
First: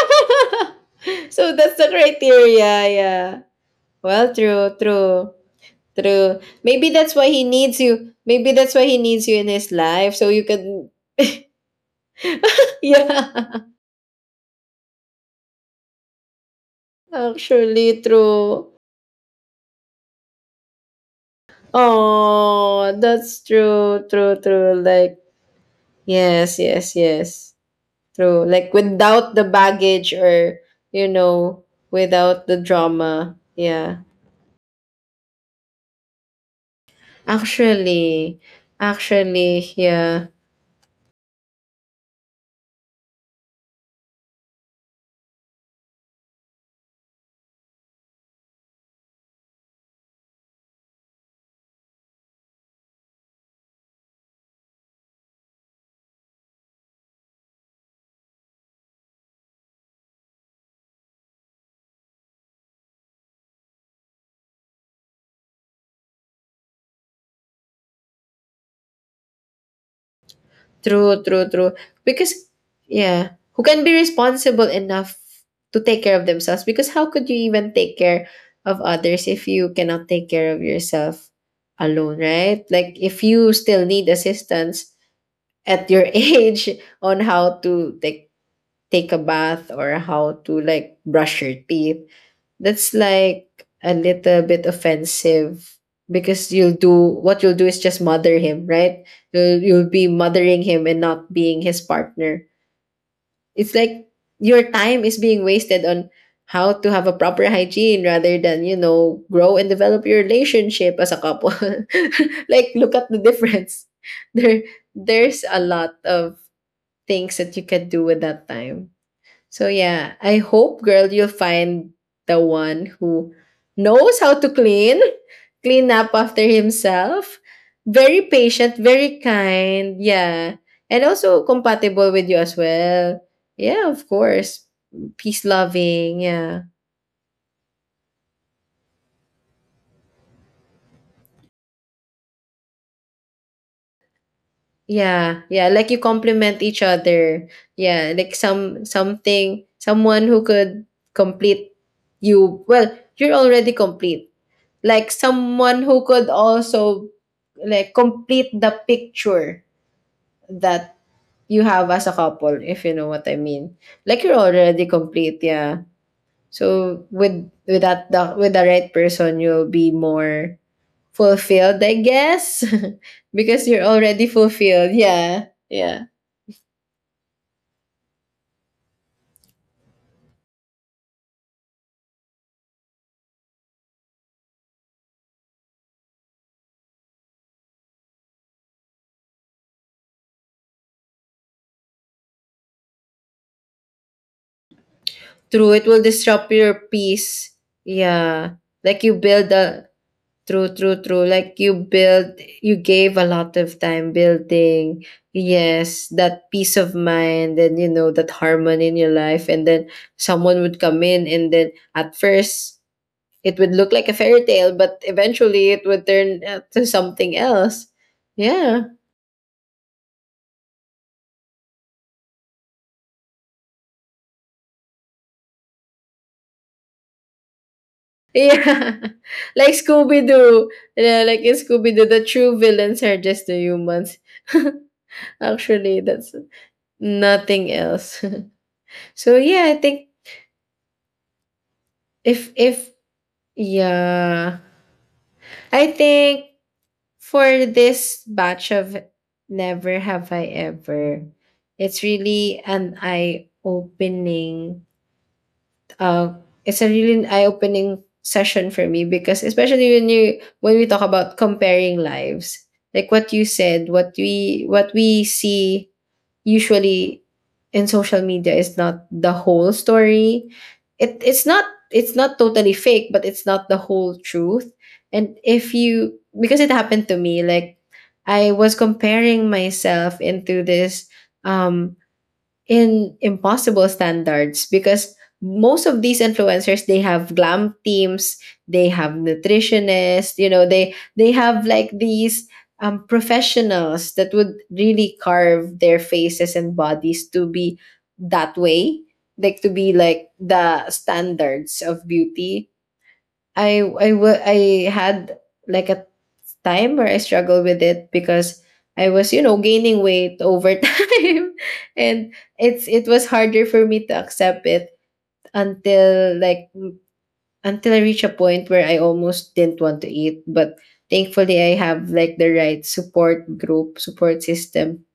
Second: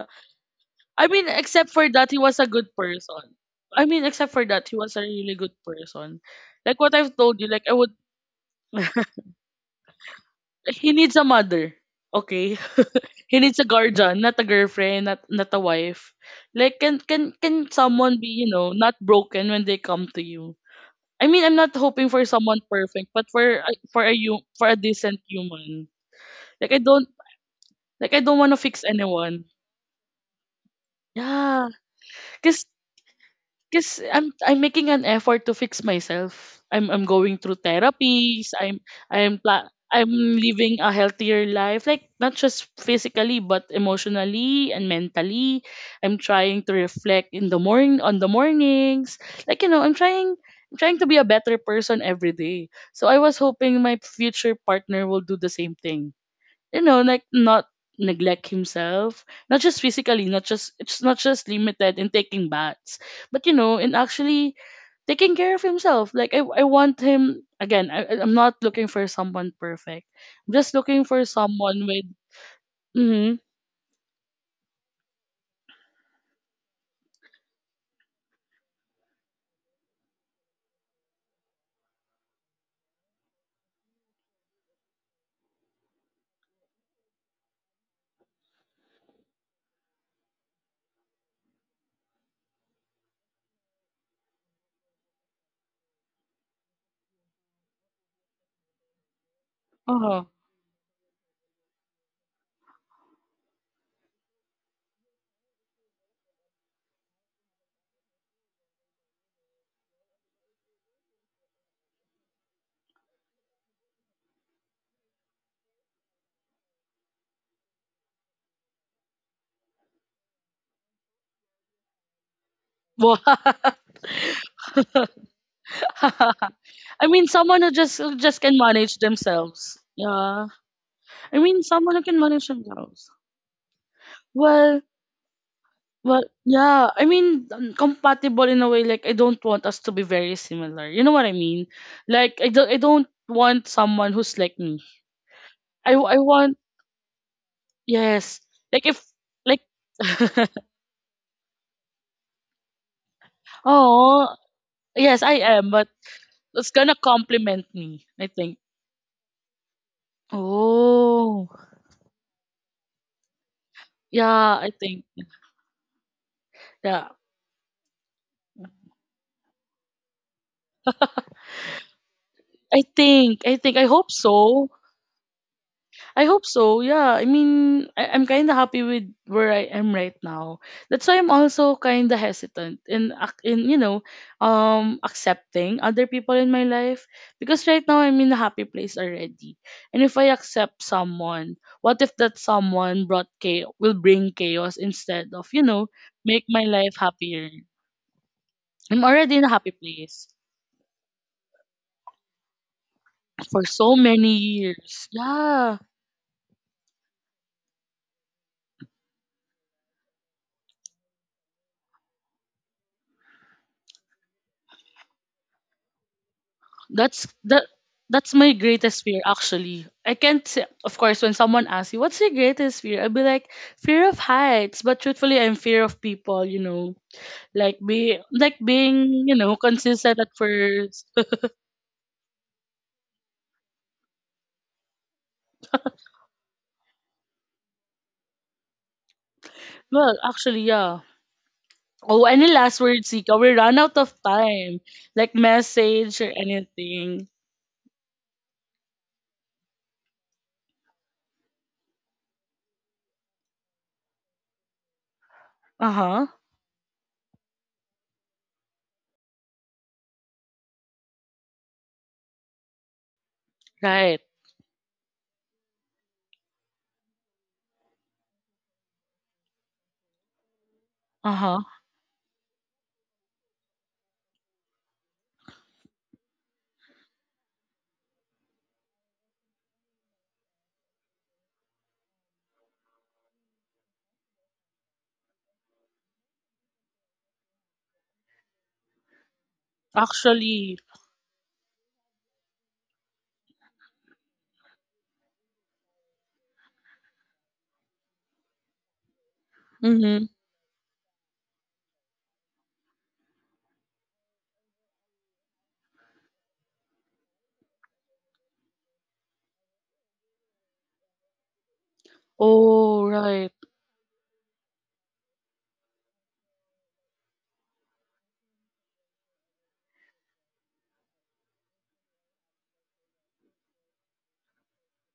I mean,
So
except
that's the
for that, he was a good
criteria, yeah.
person. I mean, except
Well,
for that,
true,
he was a
true,
really good person.
true.
Like
Maybe
what
that's
I've
why he
told you, like I
needs
would,
you. Maybe that's why he needs you in his life so you can
he needs a mother. Okay, he
yeah.
needs a guardian, not a girlfriend, not not a wife. Like can can can
Actually,
someone be, you
true.
know, not broken when they come to you? I mean, I'm not hoping for someone
Oh,
perfect, but
that's
for a-
true,
for a
true,
you
true.
for a
Like,
decent human.
yes,
Like I
yes,
don't
yes.
like I
True.
don't want to
Like,
fix
without the
anyone.
baggage or, you know,
Yeah,
without the
because
drama. Yeah.
because I'm I'm making an effort to fix myself. I'm I'm going through
Actually,
therapies. I'm I'm
actually,
pla- I'm
yeah.
living a healthier life, like not just physically but emotionally and mentally. I'm trying to reflect in the morning on the mornings. Like, you know, I'm trying I'm trying to be a better person every day. So I was hoping my future partner will do the same thing, you know, like not neglect himself, not just physically, not just it's not just limited in taking baths, but you know, in actually taking care of himself. Like I, I want him again. I, I- I'm not looking for someone perfect. I'm just looking
True,
for
true, true.
someone with.
Because yeah,
Mm-hmm.
who can be responsible enough to take care of themselves? Because how could you even take care of others if you cannot take care of yourself alone, right? Like if you still need assistance at your age on how to take take a bath or how to like brush your teeth. That's like a little bit offensive because you'll do what you'll do is just mother him, right? You'll, you'll be
Uh-huh.
mothering him and not being his partner. It's like your time is being wasted on how to have a proper hygiene rather than, you know, grow and develop your relationship as a couple. Like look at the difference. There there's a lot of things that you can do with that time. So yeah, I hope, girl, you'll find the one who knows how to clean, clean up after
I mean,
himself,
someone who just who
very
just can
patient,
manage
very
themselves.
kind,
Yeah.
yeah. And
I
also
mean, someone who
compatible
can
with you
manage
as
themselves.
well. Yeah, of course.
Well,
Peace loving,
Well,
yeah.
yeah, I mean, um, compatible in a way. Like, I don't want us to be very similar. You know what I mean? Like, I don't, I don't want someone who's like me.
Yeah, yeah, like
I,
you
w- I want,
complement each other. Yeah, like
yes.
some
Like, if, like,
something someone who could complete you. Well, you're already
oh,
complete, like
yes, I am,
someone
but
who could
it's gonna
also
complement
like
me. I
complete
think.
the picture that
Oh,
you have as a couple, if you know what I mean. Like, you're
yeah, I
already
think.
complete, yeah. So
Yeah,
with with that the, with the right person you'll be more fulfilled, I guess.
I think. I
Because
think.
you're
I hope
already
so.
fulfilled, yeah, yeah.
I hope so. Yeah. I mean, I, I'm kind of happy with where I am right now. That's why I'm also kind of hesitant in ac- in, you know, um accepting other people in my life because right now I'm in a happy place already. And if I accept someone, what if that someone brought chaos, will bring chaos instead of, you
True, it
know,
will
make
disrupt
my
your
life happier.
peace, yeah. Like
I'm
you
already in a
build
happy
a...
place
True, true, true. Like you build, you gave a lot
for
of
so
time
many
building,
years. Yeah.
yes, that peace of mind and, you know, that harmony in your life. And then someone would come in, and then at first it would look like a fairy tale, but eventually it would turn uh, to
That's
something
that
else.
that's my
Yeah.
greatest fear actually. I can't say, of course, when someone asks you what's your greatest fear, I would be like fear of heights. But truthfully I'm fear of people, you know. Like, be like
Yeah.
being, you know,
Like
consistent at
Scooby Doo.
first.
Yeah, like in Scooby Doo, the true villains are just the humans. Actually, that's nothing else. So yeah, I think.
Well, actually yeah. Oh, any
If
last
if
words, Sika? We run out of
Yeah.
time. Like
I
message or
think
anything.
for this batch of Never Have I Ever, it's really an eye opening
Uh-huh.
uh, it's a really an eye opening session for me, because especially when you when we talk about comparing lives, like what you said, what
Right.
we what we see usually in social media is not the whole story. It it's
Uh-huh.
not it's not totally fake, but it's not the whole truth. And if you because it happened to me, like I was comparing myself into this um in impossible standards, because most of these influencers, they have glam teams, they have nutritionists, you know
Actually.
they they have like these um, professionals that would really carve their faces and bodies to be that way, like to be
Mm-hmm.
like the standards of beauty. I I wa- I had like a time where I struggled with it because I was you know gaining weight over time, and it's
Oh,
it was
right.
harder for me to accept it, until like until I reached a point where I almost didn't want to eat. But thankfully, I have like the right support group, support system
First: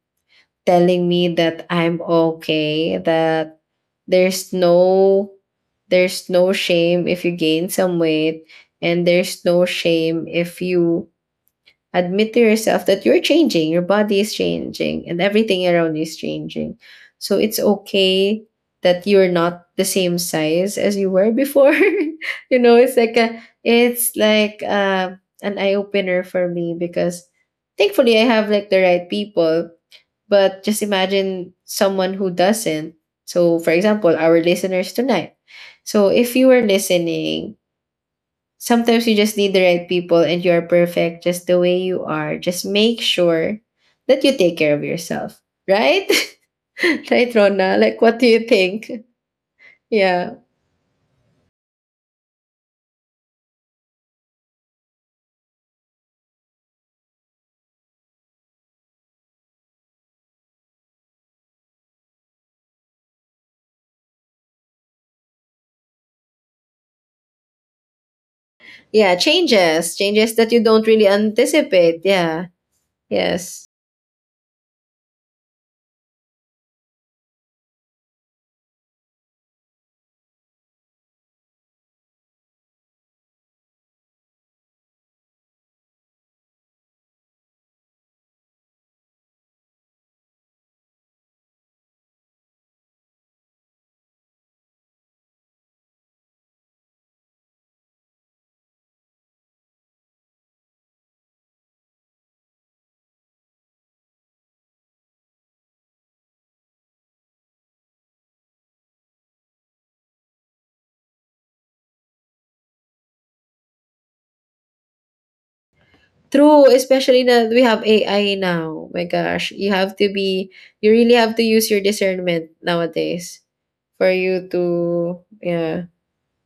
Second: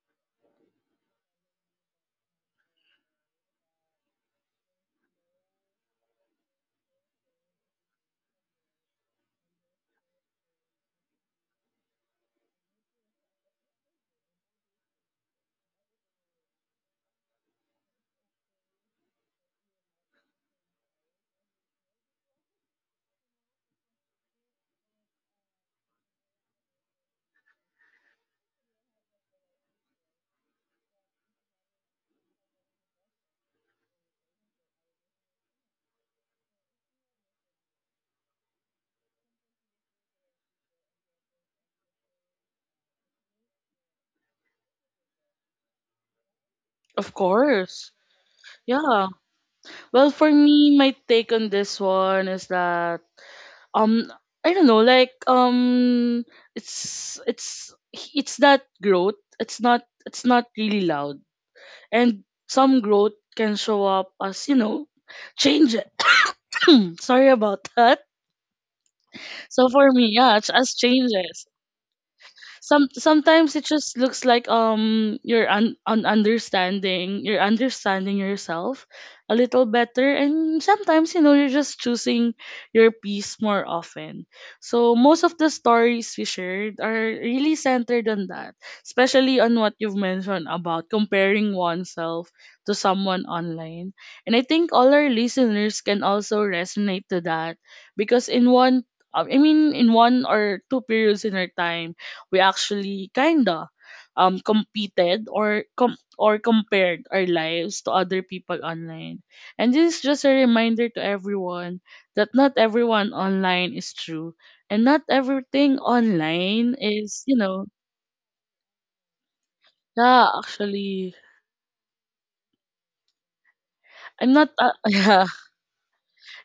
telling me that I'm okay, that there's no there's no shame if you gain some weight, and there's no shame if you admit to yourself that you're changing, your body is changing and everything around you is changing. So it's okay that you're not the same size as you were before. you know, it's like a it's like uh, an eye opener for me, because thankfully I have like the right people, but just imagine someone who doesn't. So, for example, our listeners tonight. So, if you were listening, sometimes you just need the right people, and you are perfect just the way you are. Just make sure that you take care of yourself, right?
Of
Right, Rona?
course.
Like, what do you think?
Yeah. Well, for
Yeah.
me, my take on this one is that, um I don't know, like, um it's it's it's that growth. It's not it's not really loud. And some growth can show up as, you know, change. Sorry about that.
Yeah,
So for
changes,
me,
changes
yeah, it's
that you
as
don't really
changes.
anticipate. Yeah.
Some sometimes it
Yes.
just looks like, um you're un, un understanding you're understanding yourself a little better, and sometimes, you know, you're just choosing your peace more often. So most of the stories we shared are really centered on that, especially on what you've mentioned about comparing oneself to someone online, and I think all our listeners can also resonate to that because, in one I mean, in one or two periods in our time, we actually kinda um competed or com- or compared our lives to other people online. And this is just a reminder to everyone that not everyone online is true, and not everything
True,
online
especially
is, you
that we
know,
have A I now. Oh my gosh, you have to
yeah,
be, you really
actually
have to use your discernment nowadays for
I'm
you
not uh,
to,
yeah,
yeah.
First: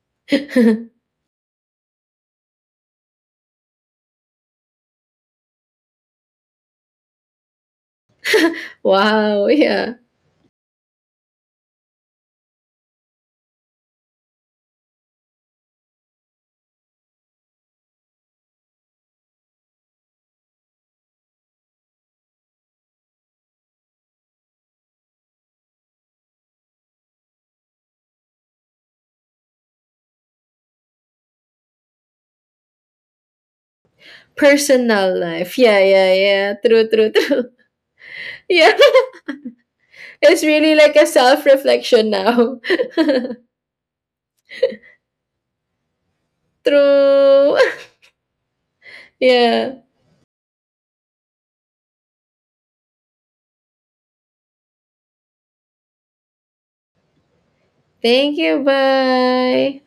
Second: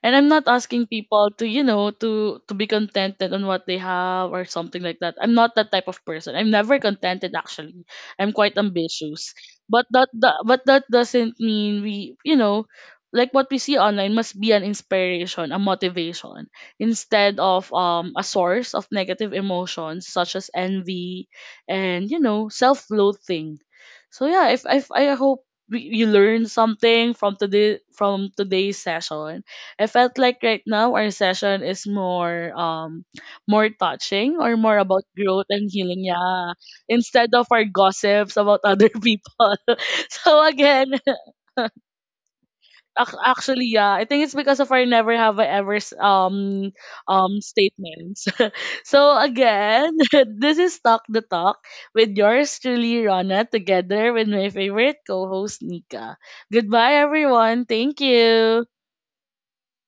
and I'm not asking people to, you know, to to be contented on what they have or something like that. I'm not that type of person. I'm never contented actually. I'm quite ambitious,
Wow,
but
yeah.
that, that but that doesn't mean we, you know, like what we see online must be an inspiration, a motivation instead of, um a source of negative emotions such as envy and, you know, self-loathing. So yeah, if, if I hope we- you learn something from today from today's session. I felt like right now our session is more, um more touching, or more about
Personal
growth
life.
and
Yeah,
healing,
yeah, yeah.
yeah,
True, true,
instead
true.
of our gossips about
Yeah,
other people. So
it's really
again,
like a self reflection now.
ac- actually, yeah, I think it's because of our never have I ever s- um um
True.
statements. So
yeah.
again, this is Talk the Talk with yours truly, Rana, together with my favorite co-host Nika. Goodbye, everyone. Thank
Thank you.
you.
Bye.